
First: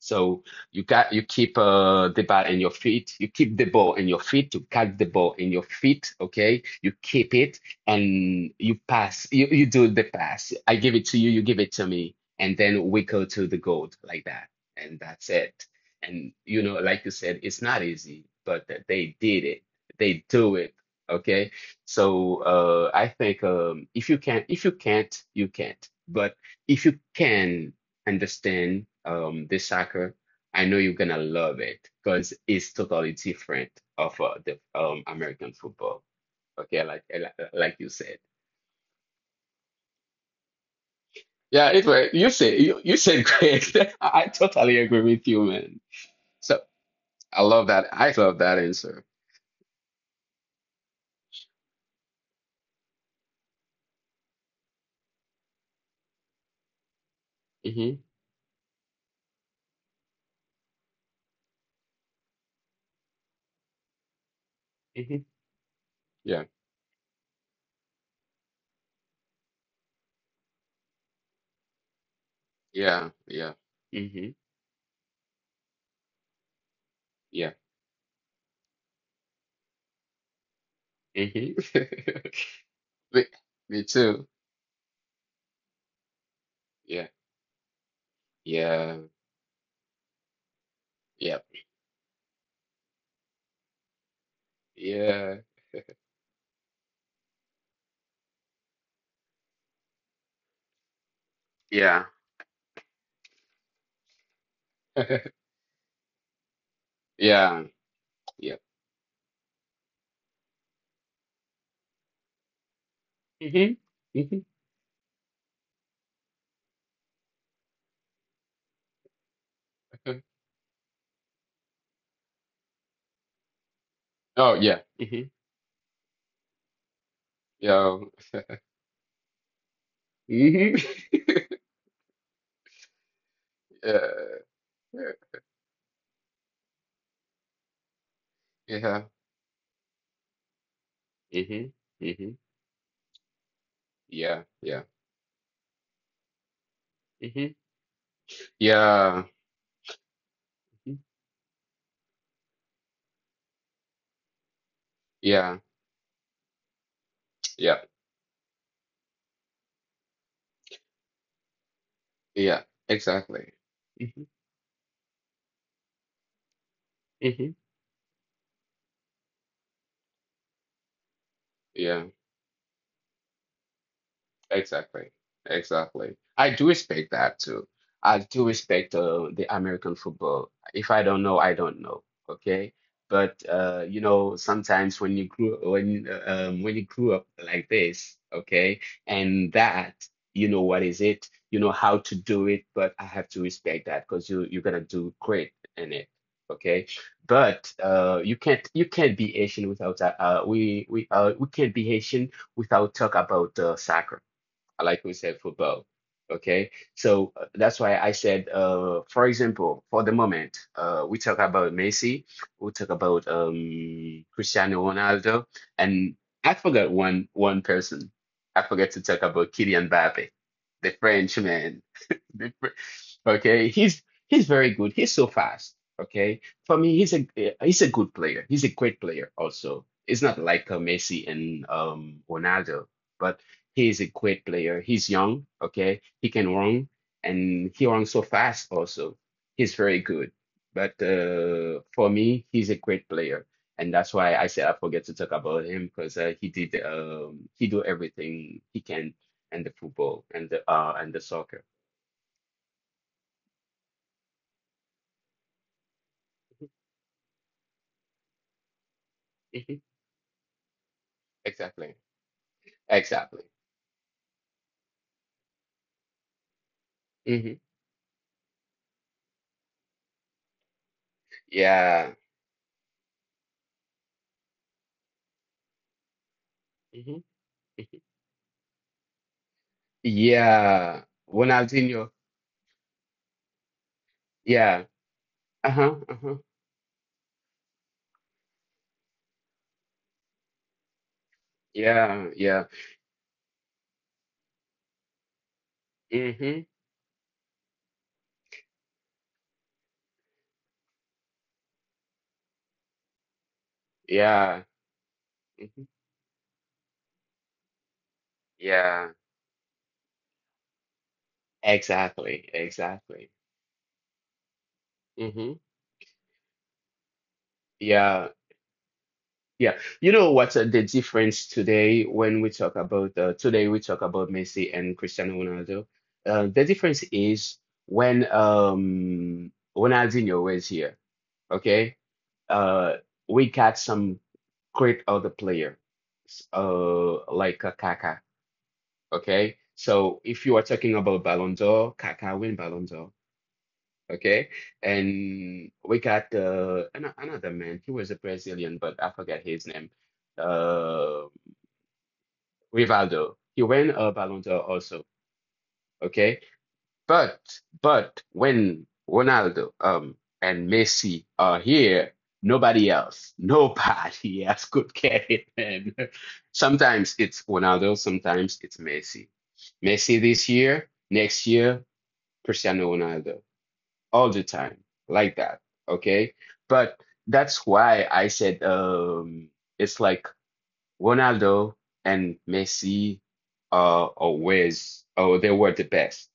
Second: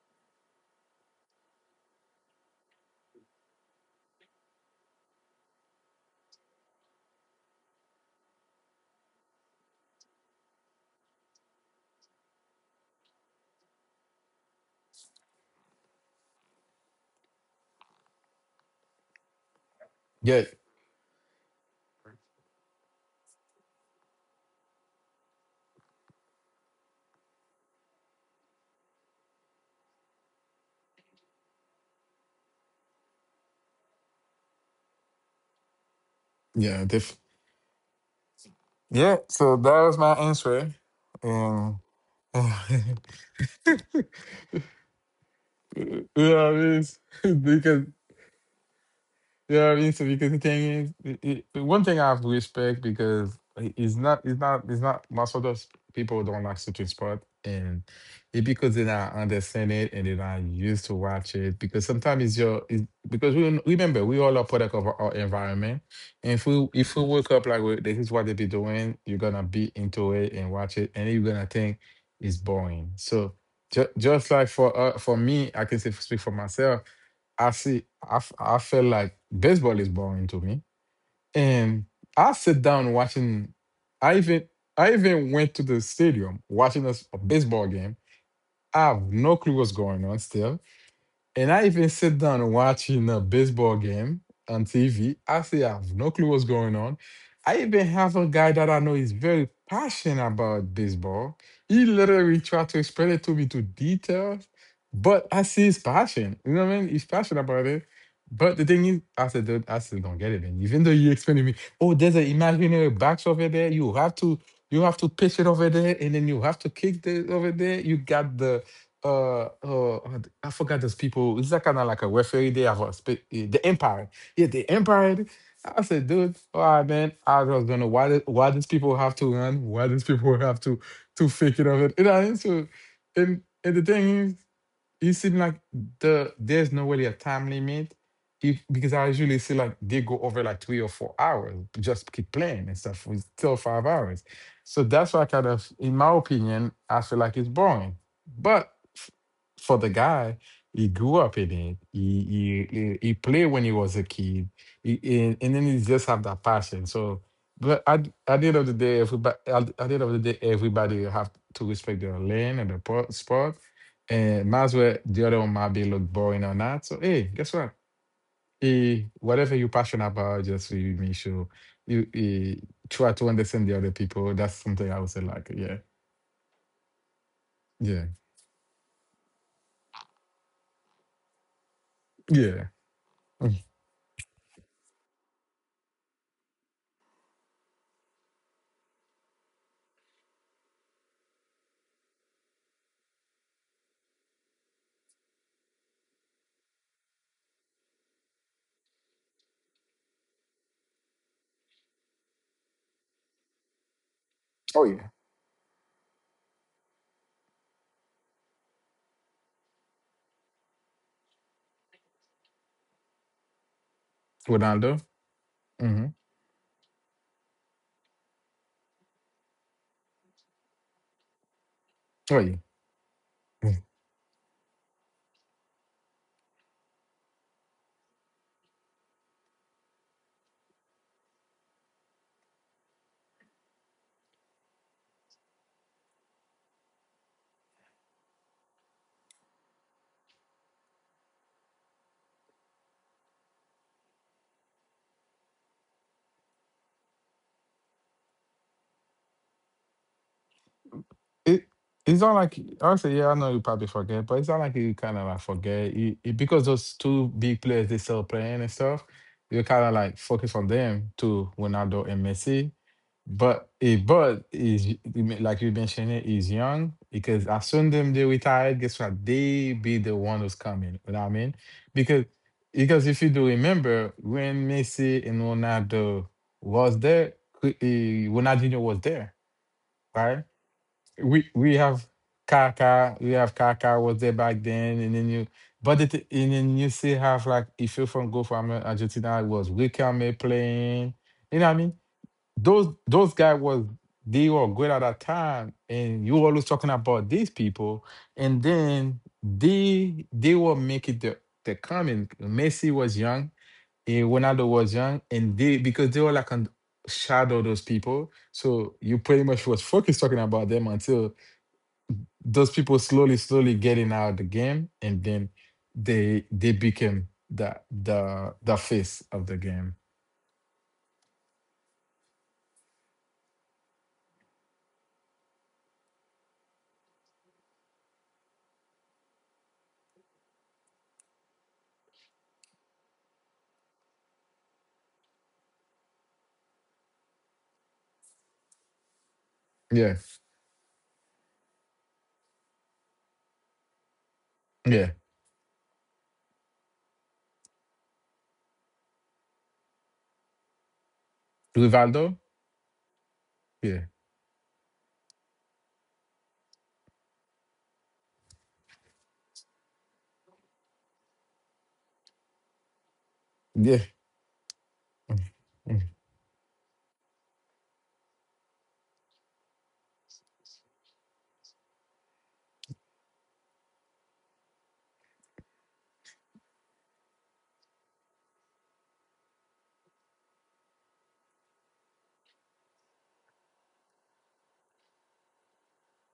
B: So you got you keep uh, the ball in your feet. You keep the ball in your feet. You catch the ball in your feet. Okay, you keep it and you pass. You you do the pass. I give it to you. You give it to me, and then we go to the goal like that, and that's it. And you know, like you said, it's not easy, but th- they did it. They
A: yeah,
B: do it. Okay, so uh, I think um, if you can, if you can't, you can't. But if you can understand um this soccer, I know you're gonna love it because it's totally different of uh, the um American football. Okay,
A: yeah,
B: like
A: def-
B: like like you said.
A: yeah. So that was my answer,
B: Yeah,
A: and.
B: it was you said you, you said great. I, I totally agree with you, man.
A: You know what I
B: So
A: mean?
B: I love
A: Because
B: that. I love that answer.
A: you know what I mean. So because the thing is, it, it, the one thing I have to respect because i- it's not, it's not, it's not. Most of those people don't like certain sport, and
B: Hmm.
A: it because they not understand it and they're not used to watch it. Because sometimes it's your, it's, because we remember we all are product of our, our
B: Hmm.
A: environment, and
B: Yeah.
A: if we if we wake up like, "Well, this is what they be doing, you're gonna be into it and watch it, and you're gonna think it's boring."
B: Yeah.
A: So,
B: Yeah.
A: Just, just
B: Hmm.
A: like for uh, for me, I can say, speak for myself. I
B: Yeah.
A: see. I, f- I feel like baseball is boring to me,
B: Hmm.
A: and I sit down
B: me,
A: watching.
B: Me
A: I
B: too.
A: even I even went to the stadium watching a,
B: Yeah.
A: s- a baseball game. I
B: Yeah.
A: have no clue what's going on still,
B: Yep.
A: and I even sit down watching a baseball game on T V.
B: Yeah.
A: I say I have no clue what's going on. I even have a guy that I know is very passionate about baseball. He
B: Yeah.
A: literally tried to explain it to me to details, but I see his passion. You know what I mean? He's passionate
B: Yeah.
A: about it.
B: Yeah.
A: But the thing is, I said, "Dude, I still don't get it. And even though you explained to me, oh, there's an imaginary box over there.
B: Hmm.
A: You have to, you have to pitch it over there, and then you have to kick it over there. You got the uh
B: Mm.
A: oh, I forgot those people. Is that kind of like a referee they have a spe- eh, the Empire?" Yeah,
B: Oh
A: the
B: yeah. Hmm.
A: Empire. I said, "Dude, all right, man. I was gonna
B: Yeah.
A: why did, why these people have to run? Why these people have
B: Hmm.
A: to to fake it of it?" You know, and so and and the thing is
B: Uh,
A: it seems like the there's no really a time limit if, because
B: yeah.
A: I usually see like they go over like three or four hours,
B: Hmm.
A: just keep
B: Hmm.
A: playing and stuff for still five hours.
B: Yeah. Yeah.
A: So that's why I kind of, in my opinion, I feel like it's
B: Hmm.
A: boring. But f-
B: Yeah.
A: for the guy,
B: Mhm.
A: he
B: Yeah.
A: grew up in it. He he he he played when he was a kid, he, and, and then he just have that passion. So,
B: Yeah.
A: but at, at the end of the day, everybody at, at the end of the day, everybody have to respect their lane
B: Yeah.
A: and the po-
B: Exactly.
A: sport,
B: Hmm.
A: and might as well, the other one might be look boring or not. So, hey,
B: Hmm.
A: guess what? Eh, whatever you're passionate about, just you make sure
B: Yeah.
A: you eh, try to understand the other people. That's something I would
B: Exactly.
A: say, like, yeah,
B: Exactly. I do respect that too.
A: yeah,
B: I do respect uh, the American football. If I don't know, I don't know.
A: yeah.
B: Okay. But
A: Mm.
B: uh, you know, sometimes when you grew when uh, um, when you grew up like this, okay, and that, you know what is it? You know how to do it, but I have to respect that because you you're gonna do great in it. Okay. But uh, you can't you can't be Asian without that. Uh, we we uh, we can't be Asian without talk about uh, soccer. I
A: Oh,
B: like
A: yeah.
B: we said, football. Okay, so uh, that's why I said, uh, for example, for the moment, uh, we talk about Messi, we talk about um, Cristiano
A: Ronaldo?
B: Ronaldo,
A: Mm-hmm.
B: and I forgot one one person. I forgot to talk about Kylian Mbappe, the French man.
A: Oh, yeah.
B: Okay, he's he's very good. He's so fast. Okay, for me, he's a he's a good player. He's a great player also. It's not like uh, Messi and um Ronaldo, but he is a great player. He's young. Okay, he can run and he runs so fast also. He's very good. But uh, for me, he's a great player, and that's why I said I forget to talk about him because uh, he did um he do everything he can and the football and the uh and the soccer.
A: it it's not like, honestly, yeah, I know you probably forget, but it's not like you kind of like forget you, it, because those two big players they still playing and stuff. You
B: Hmm.
A: kind of like focus on them to
B: Exactly.
A: Ronaldo and Messi,
B: Exactly.
A: but it but is you men- like you mentioned, it is young because
B: Hmm.
A: as soon them they retired, guess what? They be the one who's coming. You know what I mean?
B: Yeah.
A: Because because if you do remember when Messi and Ronaldo was
B: Hmm.
A: there, cou- eh, Ronaldinho was there, right?
B: Yeah.
A: We we have
B: Ronaldinho.
A: Kaka, we have Kaka was there back
B: Yeah.
A: then, and then you,
B: Uh-huh.
A: but it,
B: Uh-huh.
A: and then you still have like if you from go from uh, Argentina, it was Wickham playing, you know what I mean?
B: Yeah. Yeah.
A: Those those guys was, they were great at that time, and you
B: Hmm.
A: always talking about these people, and then they they will make it the the coming. Messi was young, and
B: Yeah.
A: Ronaldo was young, and they,
B: Hmm.
A: because they were like on shadow those people, so
B: Yeah.
A: you pretty much was focused talking about them until
B: Exactly.
A: those people
B: Exactly.
A: slowly, slowly getting out of the game, and then
B: Hmm.
A: they they became the
B: Yeah.
A: the the face of the
B: Yeah.
A: game.
B: You know what's uh, the difference today when we talk about uh, today we talk about Messi and Cristiano Ronaldo. Uh, the difference is when um Ronaldinho was here, okay? Uh, we got some great other player, s- uh, like a Kaká, okay?
A: Yeah,
B: So if you are talking about Ballon d'Or, Kaká win Ballon d'Or, okay?
A: yeah.
B: And we got uh, an another man. He was a Brazilian, but I forget his name. Uh,
A: Rivaldo,
B: Rivaldo. He won
A: yeah,
B: a Ballon d'Or also, okay? But but when Ronaldo um and Messi are here, nobody else,
A: yeah.
B: nobody else could get it. And
A: Mm.
B: sometimes it's Ronaldo, sometimes it's Messi. Messi this year, next year, Cristiano Ronaldo, all the time, like that. Okay, but that's why I said um it's like Ronaldo and Messi are always oh they were the best.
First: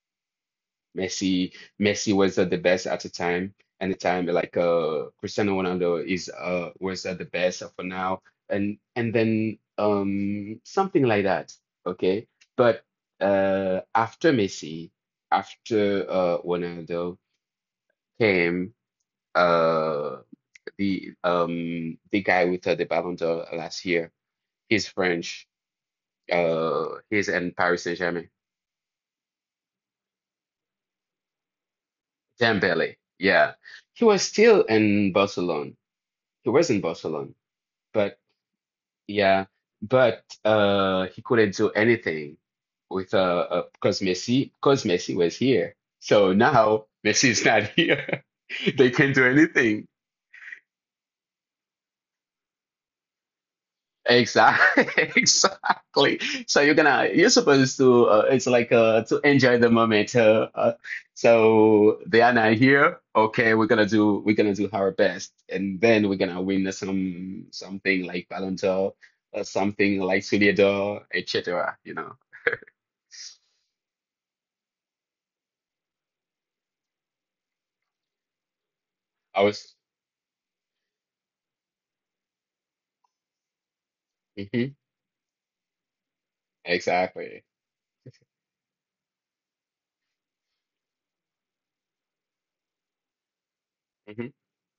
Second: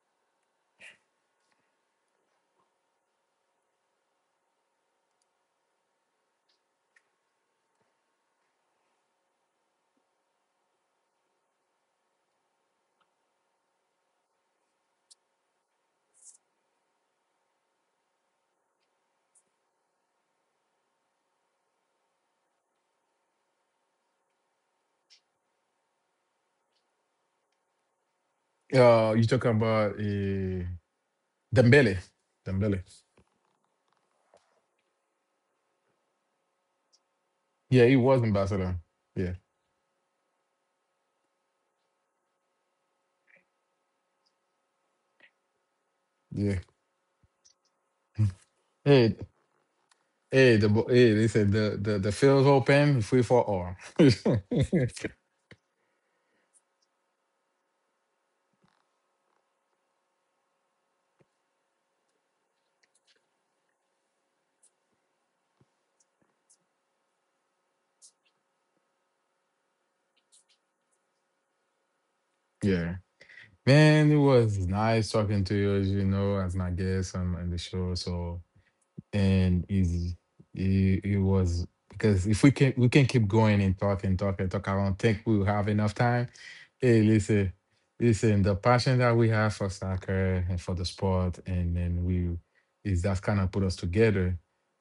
B: Messi, Messi was uh, the best at the time, and the time like uh, Cristiano Ronaldo is uh, was uh, the best for now, and and then um something like that. Okay, but uh after Messi, after uh Ronaldo came uh the um the guy with uh, the Ballon d'Or last year. He's French. Uh, he's in Paris Saint-Germain.
A: Uh, you talking about uh, Dembele? Dembele.
B: Dembele, yeah. He was still in Barcelona. He was in Barcelona,
A: Yeah, he
B: but
A: was in Barcelona. Yeah,
B: yeah, but uh, he couldn't do anything with uh, uh because Messi because Messi was here. So
A: yeah.
B: now Messi is not here. They can't
A: Hey,
B: do anything.
A: hey, the bo- hey, they said the the the field's open, free for all.
B: Exactly, exactly. So you're gonna you're supposed to uh, it's like uh to enjoy the moment. Uh, uh, so they are not here. Okay, we're gonna do we're gonna do our best, and then we're gonna win some something like Ballon or something like Soulier d'Or, et cetera. You know,
A: yeah. Man, it was nice talking to you, as you know, as my guest on, on the show. So
B: I
A: and
B: was
A: is it, it was, because if we can, we can keep going and talk and talk and talk. I
B: hmm
A: don't think we'll have enough time. Hey,
B: exactly.
A: listen, listen, the passion that we have for soccer and for the sport, and then we is that's kind of put us
B: Hmm.
A: together.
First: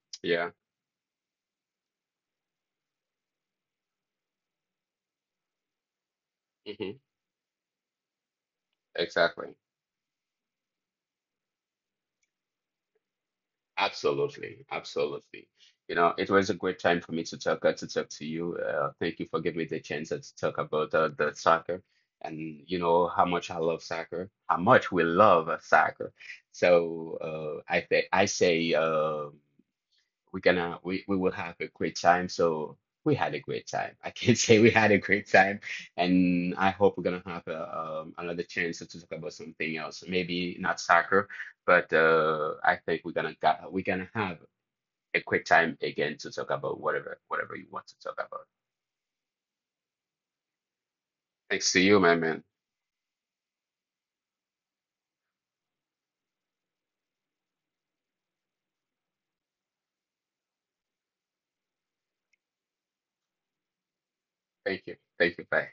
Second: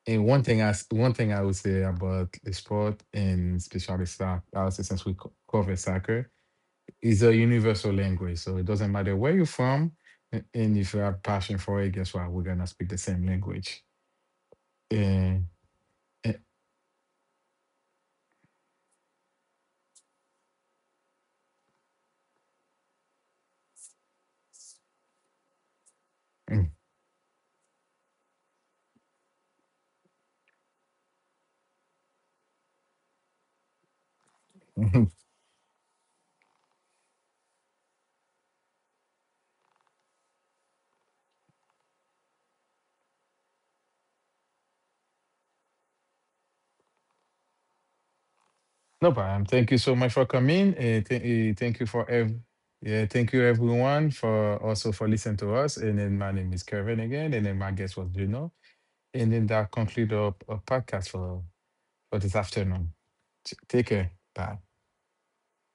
A: And one
B: Yeah,
A: thing I s- one thing I would say about the sport and especially soccer, I would say since we co- cover soccer,
B: hmm
A: is a universal language. So it doesn't matter where you're
B: exactly.
A: from, a- and if you have passion for it, guess what? We're gonna speak the same language.
B: Absolutely, absolutely. You know, it was a great time for me to talk uh, to talk to you. Uh, thank you for giving me the chance uh, to talk about uh, the soccer, and you know how much I love soccer, how much we love uh, soccer.
A: Eh, mm,
B: So uh, I th I say. Uh, we're gonna we, we will have a great time, so we had a great time, I can say we had a
A: mhm.
B: great time, and I hope we're gonna have a, um, another chance to talk about something else, maybe not soccer, but uh, I think we're gonna got, we're gonna have a quick time again to talk about whatever whatever you want to talk about.
A: No problem. Thank you so much for coming. Uh,
B: Thanks
A: thank
B: to
A: you
B: you
A: for
B: my
A: ev-
B: man.
A: yeah, thank you everyone for also for listening to us. And then my name is Kevin again, and then my guest was Juno. And then that concludes our, our podcast for for this afternoon. T- Take care. Bye.
B: Thank you, thank you, bye.